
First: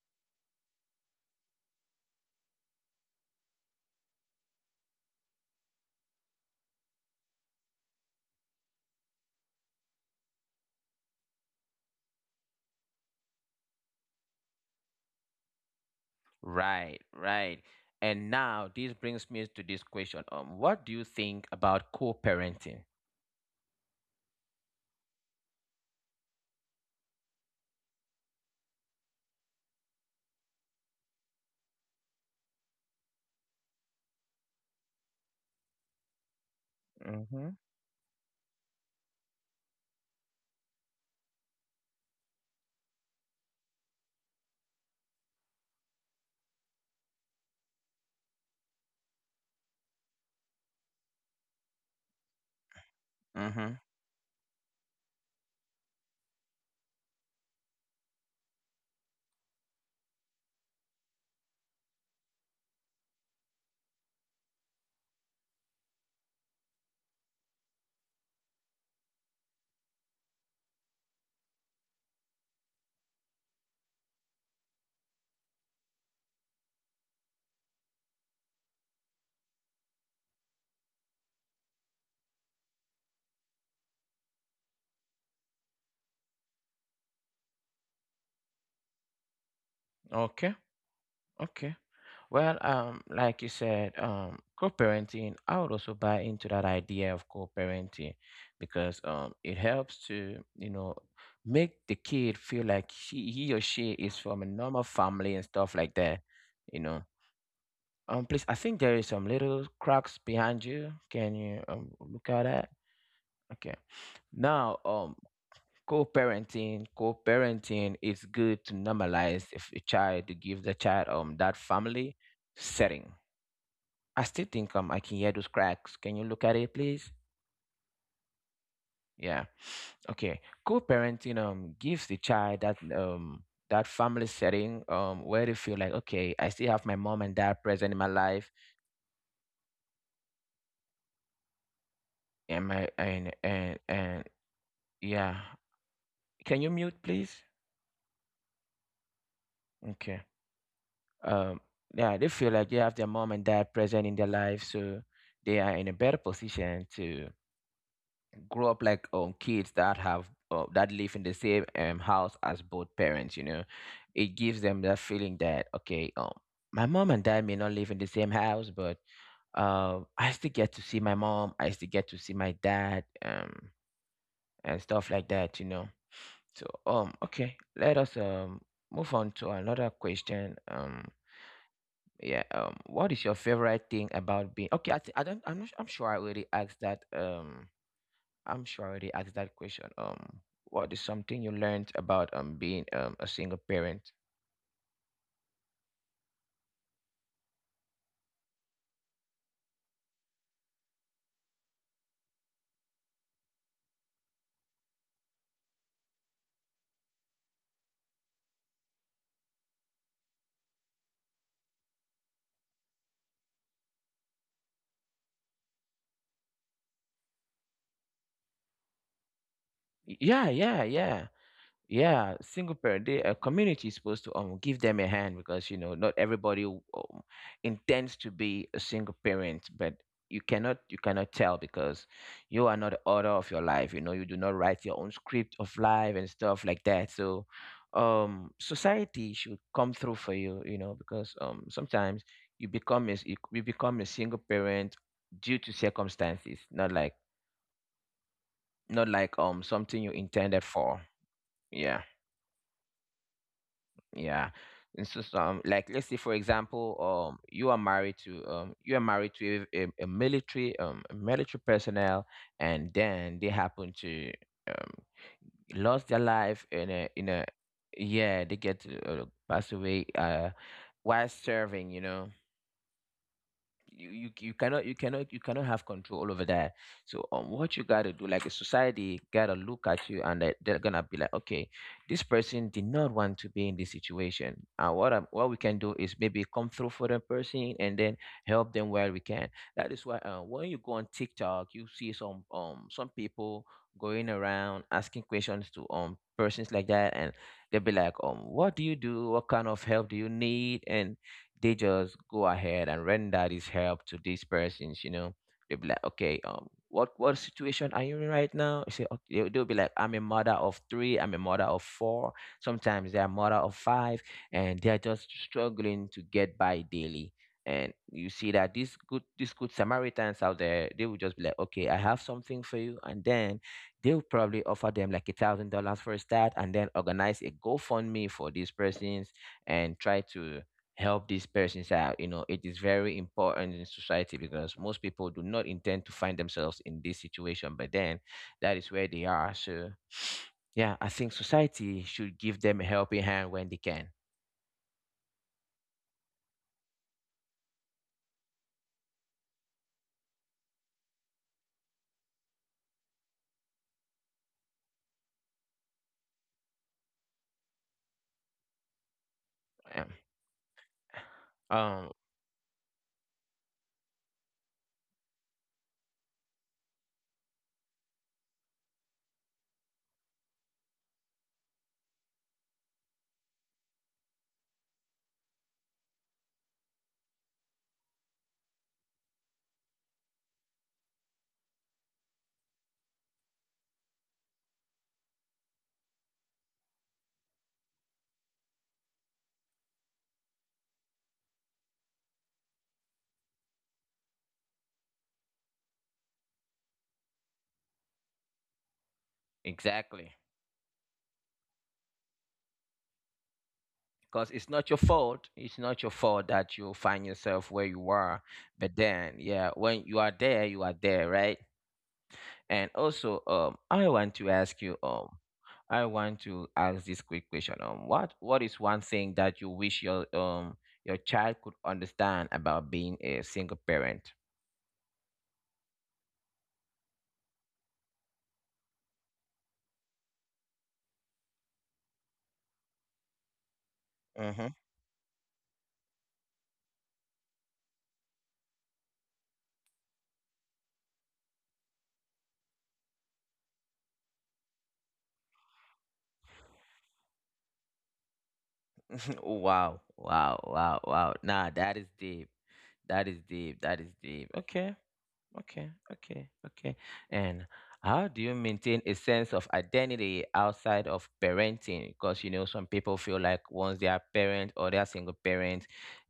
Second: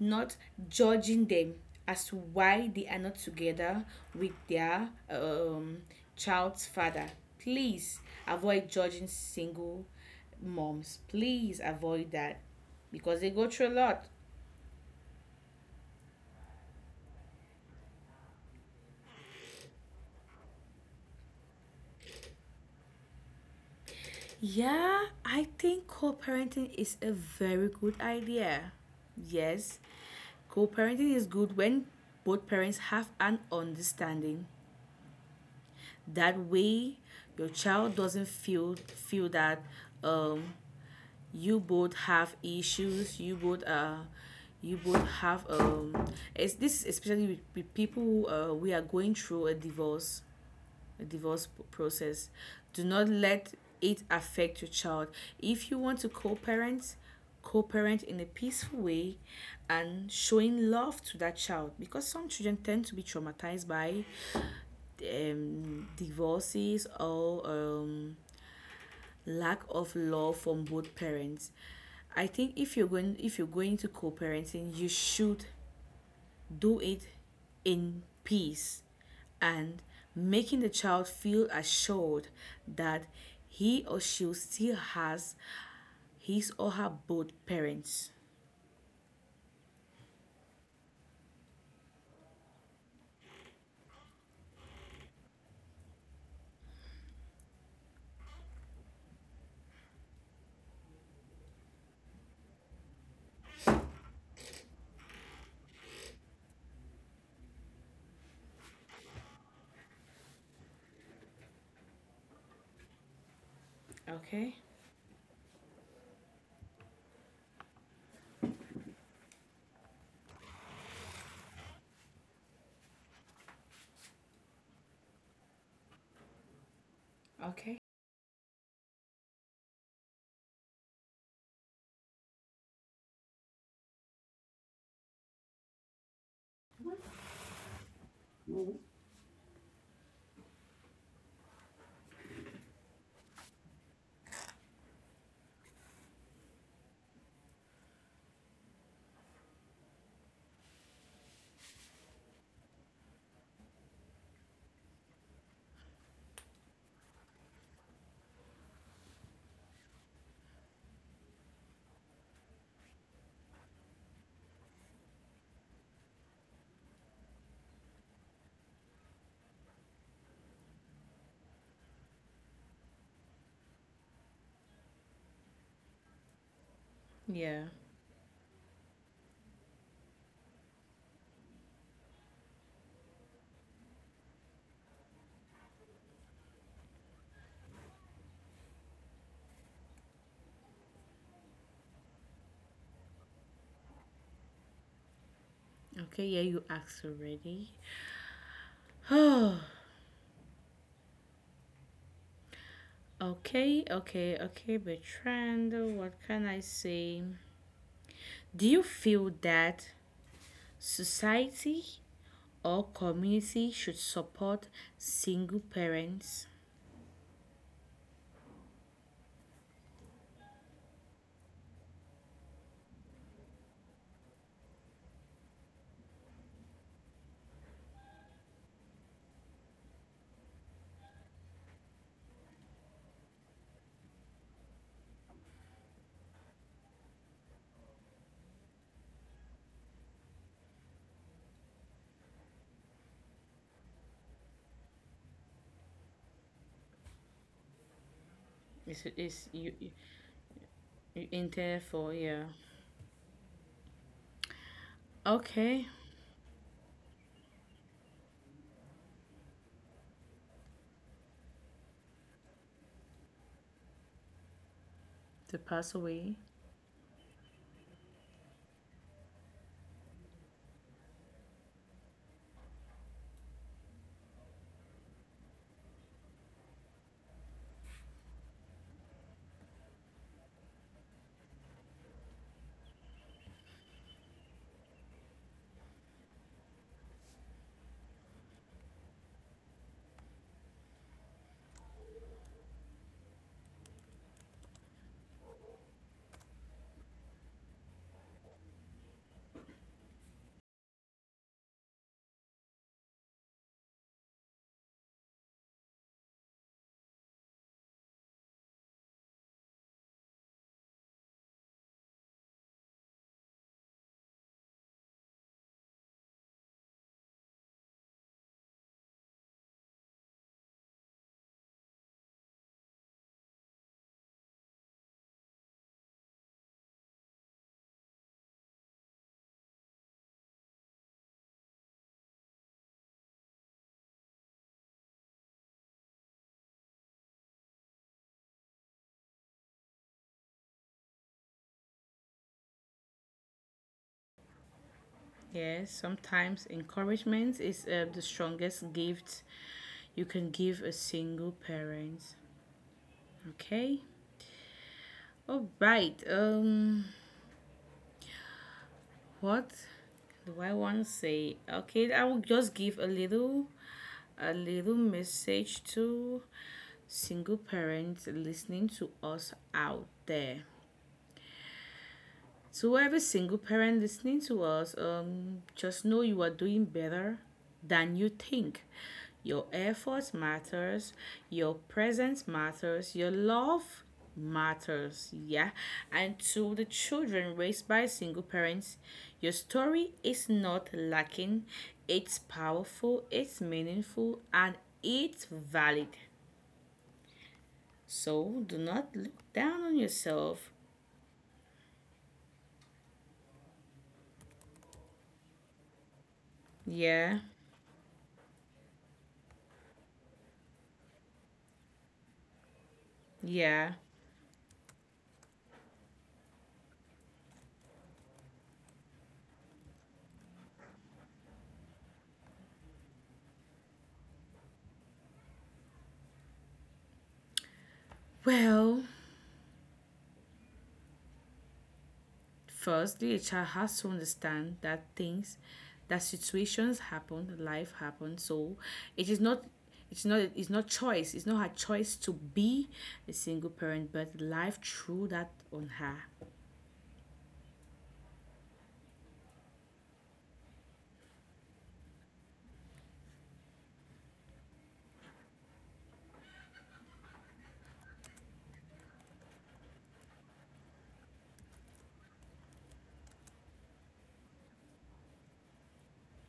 Speaker 2: not judging them as to why they are not together with their, child's father. Please avoid judging single moms. Please avoid that because they go through a lot.
Speaker 1: Right, right. And now this brings me to this question: what do you think about co-parenting?
Speaker 2: Yeah, I think co parenting is a very good idea. Yes, co parenting is good when both parents have an understanding. That way,
Speaker 1: Mm-hmm.
Speaker 2: your child doesn't feel that, um, you both have issues. You both are, you both have. It's, this is especially with people who we are going through a divorce process. Do not let
Speaker 1: Mm-hmm.
Speaker 2: it affect your child. If you want to co parent in a peaceful way and showing love to that child because some children tend to be traumatized by, divorces or, lack of love from both parents. I think if you're going to co-parenting, you should do it in peace and making the child feel assured that he or she still has his or her both parents.
Speaker 1: Okay. Okay. Well, like you said, I would also buy into that idea of co-parenting because it helps to, you know, make the kid feel like he or she is from a normal family and stuff like that, you know. Please, I think there is some little cracks behind you. Can you look at that? Okay.
Speaker 2: Okay?
Speaker 1: Now, co-parenting is good to normalize if a child to give the child that family setting. I still think, I can hear those cracks. Can you look at it, please?
Speaker 2: Okay.
Speaker 1: Yeah. <sniffs> Okay, co-parenting gives the child that, that family setting, where they feel like, okay, I still have my mom and dad present in my life, and my and, yeah. Can you mute, please? Okay. um, yeah, they feel like they have their mom and dad present in their life, so they are in a better position to grow up like kids that live in the same house as both parents. You know, it gives them that feeling that, okay, my mom and dad may not live in the same house, but I still get to see my mom, I still get to see my dad, and stuff like that. You know, so
Speaker 2: Yeah.
Speaker 1: okay, let us move on to another question. Yeah, what is your favorite thing about being, okay, I don't, I'm, not, I'm sure I already asked that. I'm sure I already asked that question. What is something you learned about being a single parent?
Speaker 2: Okay, yeah, you asked already. <sighs> Okay, okay, okay, Bertrand, what can I say? Do you feel that society or community should support single parents?
Speaker 1: Yeah, yeah, yeah. Yeah, single parent, they, a community is supposed to give them a hand because, you know, not everybody intends to be a single parent, but you cannot tell because you are not the author of your life. You know, you do not write your own script of life and stuff like that. So society should come through for you. You know, because sometimes you become you become a single parent due to circumstances, not like
Speaker 2: You.
Speaker 1: something you intended for.
Speaker 2: You intended for,
Speaker 1: Yeah.
Speaker 2: yeah.
Speaker 1: Yeah. And so some,
Speaker 2: Okay,
Speaker 1: like, let's say for example, you are married to a military, a military personnel, and then they happen to, um
Speaker 2: to pass
Speaker 1: lost
Speaker 2: away.
Speaker 1: their life in a, yeah, they get to, pass away, while serving, you know. You cannot have control over that. So what you gotta do, like, a society gotta look at you, and they're gonna be like, okay, this person did not want to be in this situation, and what we can do is maybe come through for the person and then help them where we can. That is why, when you go on TikTok, you see some people going around asking questions to persons like that, and they'll be like, what do you do, what kind of help do you need, and they just go ahead and render this help to these persons, you know. They'll be like, okay, what situation are you in right now? You say, okay, they'll be like, I'm a mother of three, I'm a mother of four. Sometimes they're a mother of five, and they're just struggling to get by daily. And you see that these good Samaritans out there, they will just be like, okay, I have something for you, and then they'll probably offer them like $1,000 for a start, and then organize a GoFundMe for these persons and try to help these persons out. You know, it is very important in society because most people do not intend to find themselves in this situation, but then that is where they are. So, <sniffs> yeah, I think society should give them a helping hand when they can.
Speaker 2: Yes, sometimes encouragement is, the strongest gift you can give a single parent. Okay, all right. What do I want to say?
Speaker 1: Um,
Speaker 2: Okay, I
Speaker 1: um,
Speaker 2: will just give a little message to single parents listening to us out there. So, every single parent listening to us, just know you are doing better than you think. Your effort matters, your presence matters, your love matters, yeah. And to the children raised by single parents, your story is not lacking, it's powerful, it's meaningful, and it's valid. So, do not look down on yourself.
Speaker 1: exactly. Because it's not your fault. It's not your fault that
Speaker 2: Yeah,
Speaker 1: you find yourself where you are. But then, yeah, when you are there, right? And
Speaker 2: yeah.
Speaker 1: also, I want to ask this quick question. What is one thing that you wish your child could understand about being a single parent?
Speaker 2: Well, firstly, a child has to understand that
Speaker 1: Mm-hmm.
Speaker 2: things, that situations happen, life happens. So it is not, it's not choice. It's not her choice to be a single parent, but life threw that on her.
Speaker 1: <laughs> Wow, wow, wow, wow. Nah, that is deep. That is deep. That is deep. Okay. Okay, okay, okay. And how do you maintain a sense of identity outside of parenting? Because, you know, some people feel like once they are parent or they are single parent,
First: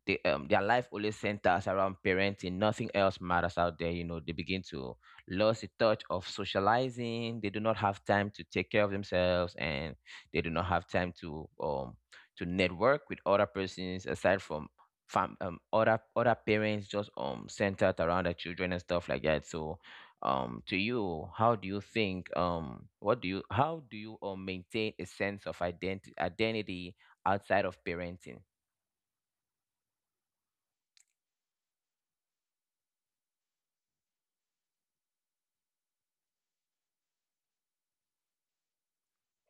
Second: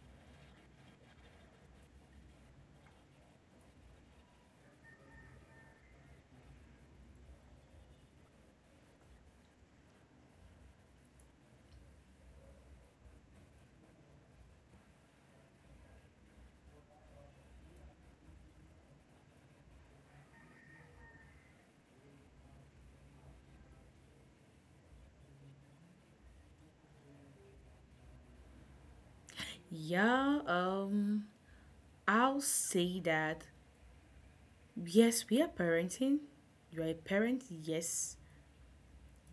Speaker 1: their life only centers around parenting. Nothing else matters out there. You know, they begin to lose the touch of socializing. They do not have time to take care of themselves, and they do not have time to, to network with other persons aside from fam other parents, just centered around the children and stuff like that. So to you, how do you think, what do you how do you maintain a sense of identity outside of parenting?
Speaker 2: Yeah. I'll say that yes, we are parenting. You are a parent. Yes,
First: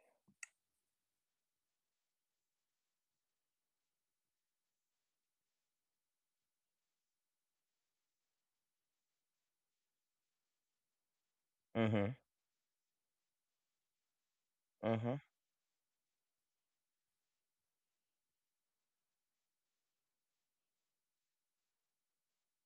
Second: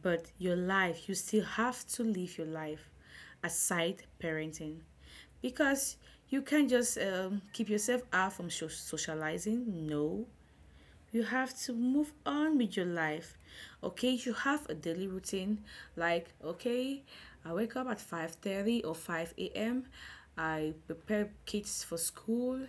Speaker 2: but your life, you still have to live your life aside parenting because you can't just, keep yourself out from socializing. No, you have to move
Speaker 1: Mm-hmm.
Speaker 2: on with your life. Okay, you have a daily
Speaker 1: Mm-hmm.
Speaker 2: routine like okay, I wake up at 5:30 or 5 a.m. I prepare kids for school.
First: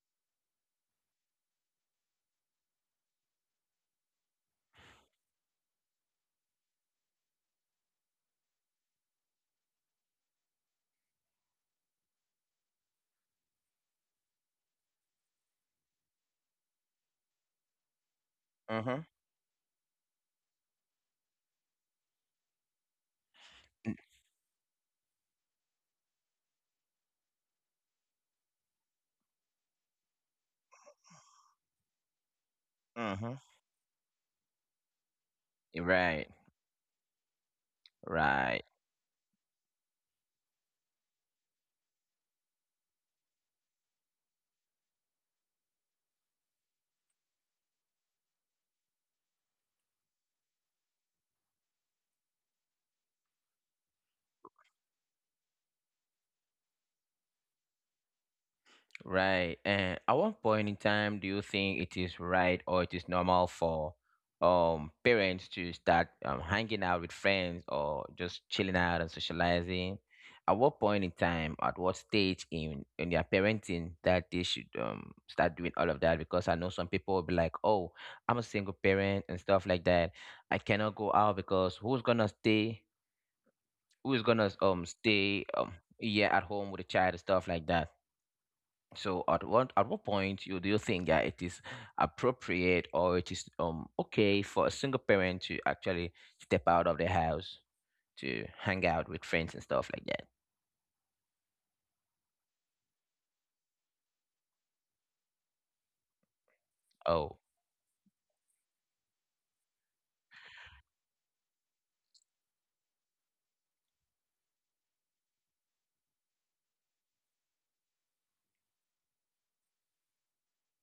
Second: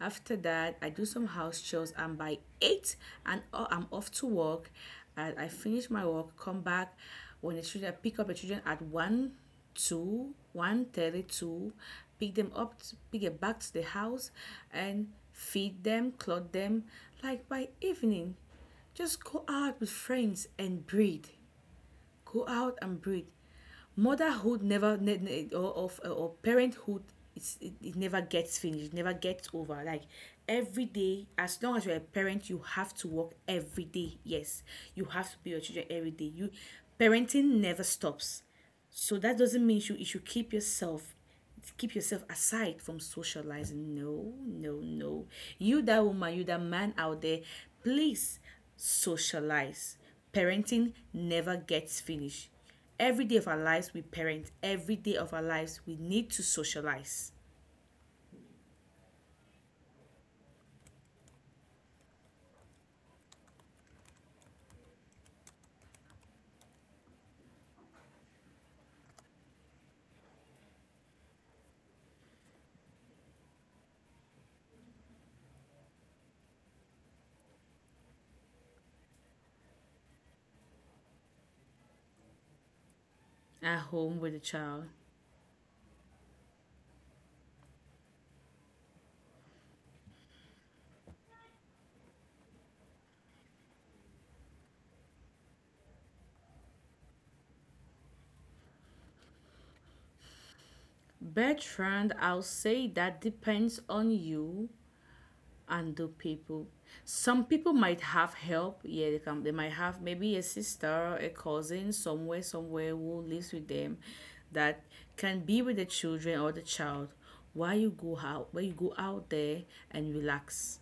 Speaker 2: After that, I do some house chores, and by 8 and I I'm off to work. And I finish my work, come back when the children I pick up the children at 1 two, 1:32, pick them up, pick them back to the house, and feed them, clothe them. Like by evening,
Speaker 1: Mm-hmm.
Speaker 2: just go out with friends and breathe. Go out and breathe. Motherhood never, or parenthood, it never gets finished, never gets over. Like every day, as long as you're a parent, you have to work
Speaker 1: Mm-hmm.
Speaker 2: every day. Yes, you have to be your children every
Speaker 1: Right.
Speaker 2: day. You, parenting never stops.
Speaker 1: Right.
Speaker 2: So that doesn't mean you, you should keep yourself aside from socializing. No, no, no. You, that woman, you, that man out there, please socialize. Parenting never gets finished. Every day of our lives, we parent. Every day of our lives, we need to socialize
Speaker 1: Right. And at what point in time do you think it is right or it is normal for parents to start hanging out with friends or just chilling out and socializing? At what point in time, at what stage in their parenting that they should start doing all of that? Because I know some people will be like, "Oh, I'm a single parent and stuff like that. I cannot go out because who's gonna stay?
Speaker 2: at home
Speaker 1: Who's
Speaker 2: with the
Speaker 1: gonna
Speaker 2: child.
Speaker 1: stay, yeah, at home with a child and stuff like that?" So at what point you do you think that it is appropriate or it is okay for a single parent to actually step out of the house to hang out with friends and stuff like that?
Speaker 2: Bertrand, I'll say that depends on you and the people.
Speaker 1: Oh.
Speaker 2: Some people might have help. Yeah, they can. They might have maybe a sister, a cousin somewhere, somewhere who lives with them, that can be with the children or the child while you go out, while you go out there and relax.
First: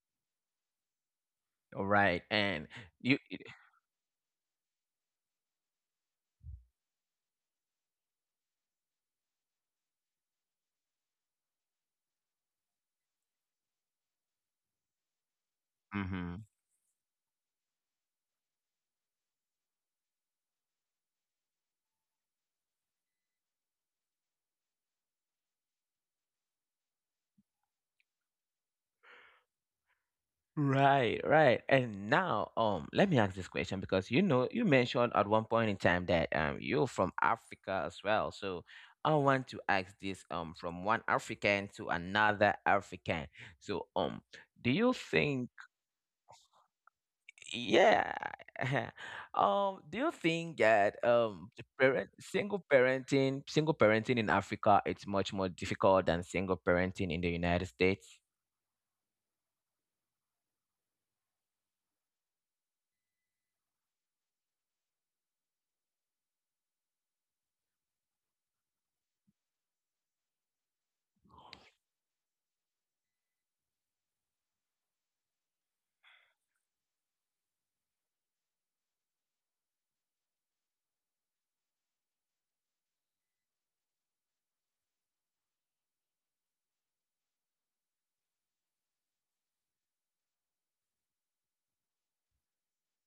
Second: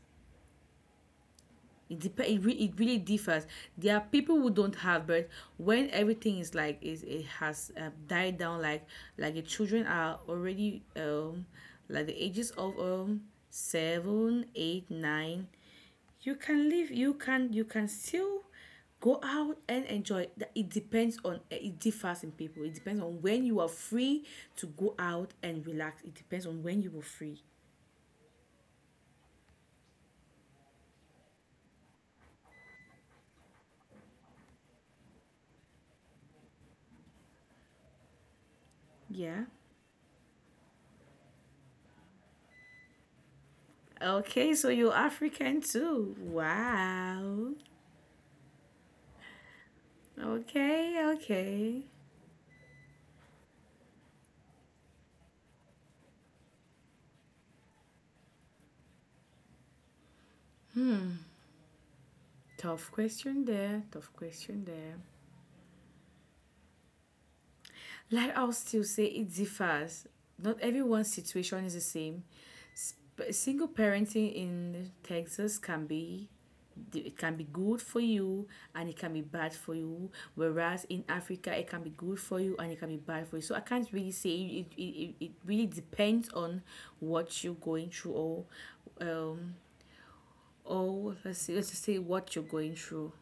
Speaker 1: All
Speaker 2: It dep-
Speaker 1: right.
Speaker 2: it, re-
Speaker 1: And
Speaker 2: It really
Speaker 1: you.
Speaker 2: differs. There are people who don't have, but when everything is like is it has, died down, like the children are already, like the ages of, seven, eight, nine, you
Speaker 1: Mm-hmm.
Speaker 2: can live. You can still go out and enjoy. It depends on it differs in people. It depends on when you are free to go out and relax. It depends on when you were free.
Speaker 1: Right, right. And now, let me ask this question because, you know, you mentioned at one point in time that you're from Africa as well. So I
Speaker 2: Yeah.
Speaker 1: want to ask this from one African to another African. So
Speaker 2: Okay, so
Speaker 1: do
Speaker 2: you're
Speaker 1: you
Speaker 2: African
Speaker 1: think...
Speaker 2: too. Wow.
Speaker 1: Yeah. <laughs> Do you think
Speaker 2: Okay,
Speaker 1: that the
Speaker 2: okay.
Speaker 1: parent single parenting in Africa it's much more difficult than single parenting in the United States?
Speaker 2: Tough question there. Tough question there. Like I'll still say it differs. Not everyone's situation is the same. Single parenting in Texas can be, it can be good for you and it can be bad for you, whereas in Africa it can be good for you and it can be bad for you. So I can't really say. It really depends on what you're going through or, um or let's see, let's just say what you're going through.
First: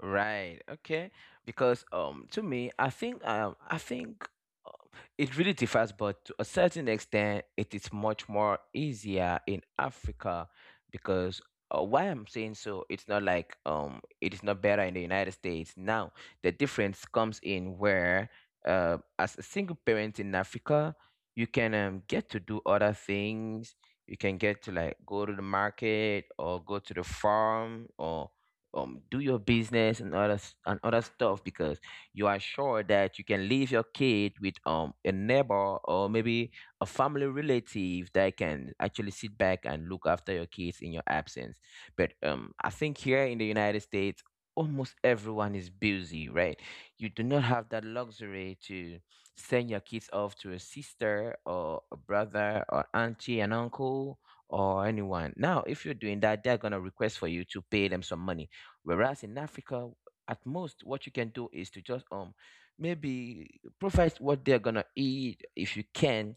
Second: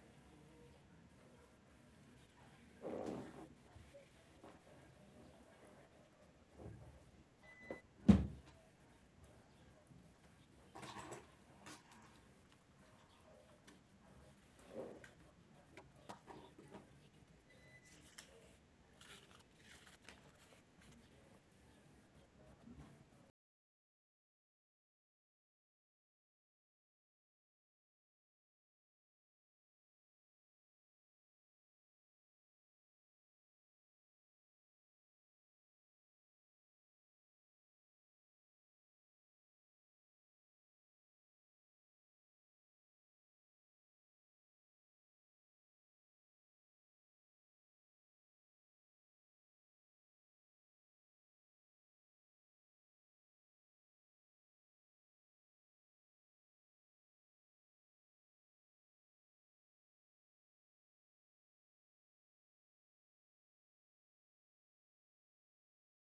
Speaker 1: Right. Okay. Because to me, I think, uh, it really differs, but to a certain extent, it is much more easier in Africa. Because, why I'm saying so, it's not like, it is not better in the United States. Now, the difference comes in where, as a single parent in Africa, you can, get to do other things. You can get to like go to the market or go to the farm or do your business and and other stuff because you are sure that you can leave your kid with a neighbor or maybe a family relative that can actually sit back and look after your kids in your absence. But I think here in the United States, almost everyone is busy, right? You do not have that luxury to send your kids off to a sister or a brother or auntie and uncle or anyone. Now, if you're doing that, they're going to request for you to pay them some money. Whereas in Africa, at most, what you can do is to just, maybe provide what they're gonna eat if you can,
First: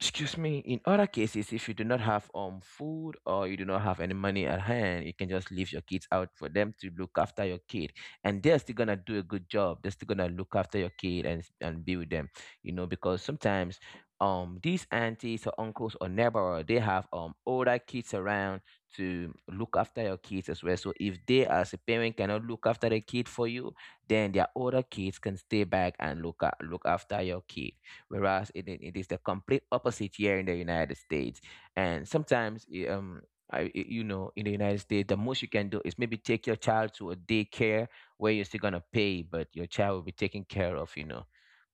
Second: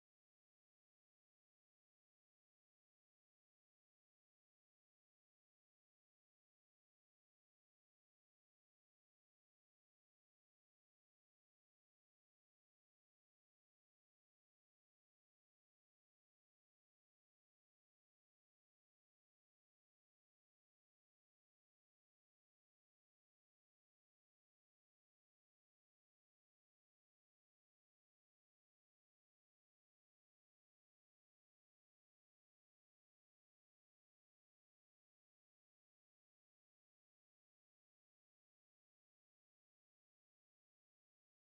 Speaker 1: excuse me. In other cases, if you do not have food or you do not have any money at hand, you can just leave your kids out for them to look after your kid, and they're still gonna do a good job. They're still gonna look after your kid and be with them, you know, because sometimes these aunties or uncles or neighbor, they have older kids around to look after your kids as well. So if they as a parent cannot look after the kid for you, then their older kids can stay back and look after your kid, whereas it is the complete opposite here in the United States. And sometimes, you know, in the United States, the most you can do is maybe take your child to a daycare where you're still gonna pay, but your child will be taken care of, you know.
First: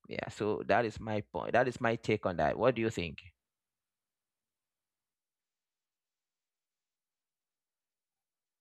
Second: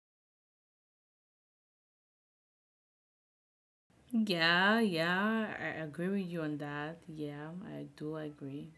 Speaker 1: Yeah, so that is my point. That is my take on that. What do you think?
Speaker 2: Yeah, yeah, I agree with you on that. Yeah, I do agree.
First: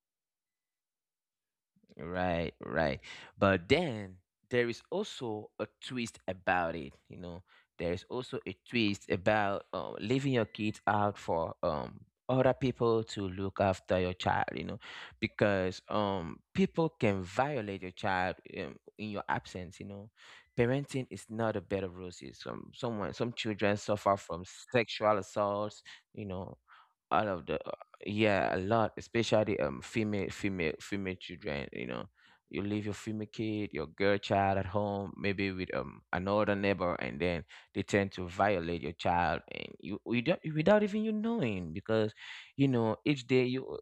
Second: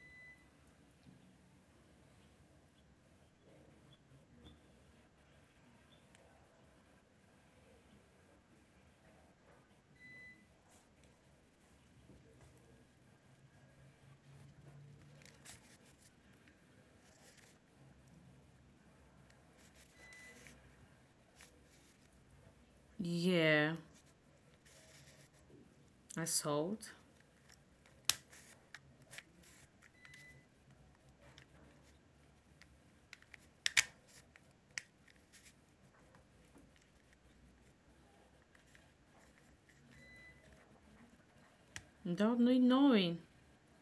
Speaker 1: Right, right. But then there is also a twist about it. You know, there is also a twist about, leaving your kids out for, other people to look after your child. You know, because, people can violate your child, in your absence. You know, parenting is not a bed of roses. Someone, some
Speaker 2: Yeah,
Speaker 1: children suffer from sexual assaults. You know,
Speaker 2: assalto.
Speaker 1: all of the, yeah, a lot, especially female children, you know. You leave your female kid, your girl child at home, maybe with another neighbor, and then they tend to violate your child, and you don't, without even you knowing, because,
Speaker 2: Don't need
Speaker 1: you know,
Speaker 2: knowing.
Speaker 1: each day you,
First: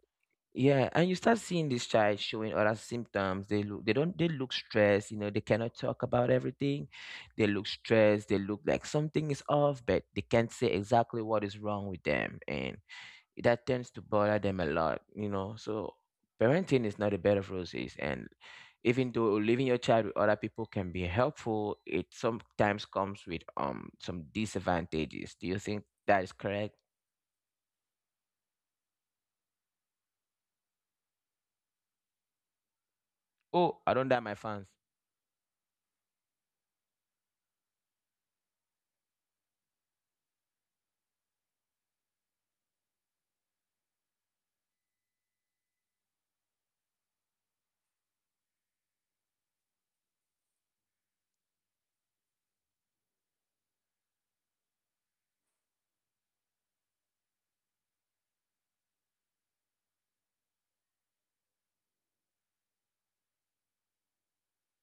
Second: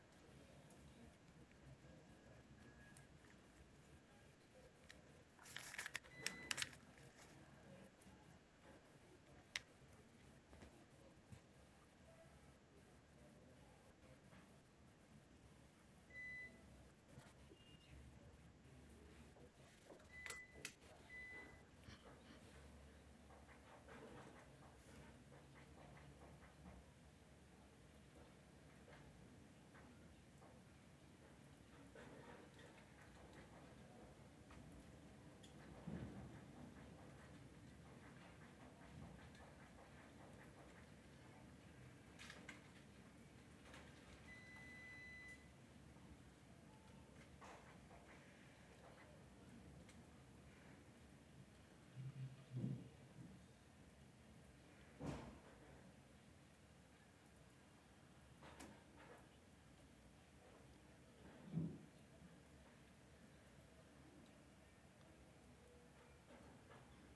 Speaker 1: yeah, and you start seeing this child showing other symptoms. They don't they look stressed, you know, they cannot talk about everything. They look stressed, they look like something is off, but they can't say exactly what is wrong with them, and that tends to bother them a lot, you know. So parenting is not a bed of roses, and even though leaving your child with other people can be helpful, it sometimes comes with some disadvantages. Do you think that is correct? Oh, I don't doubt my fans.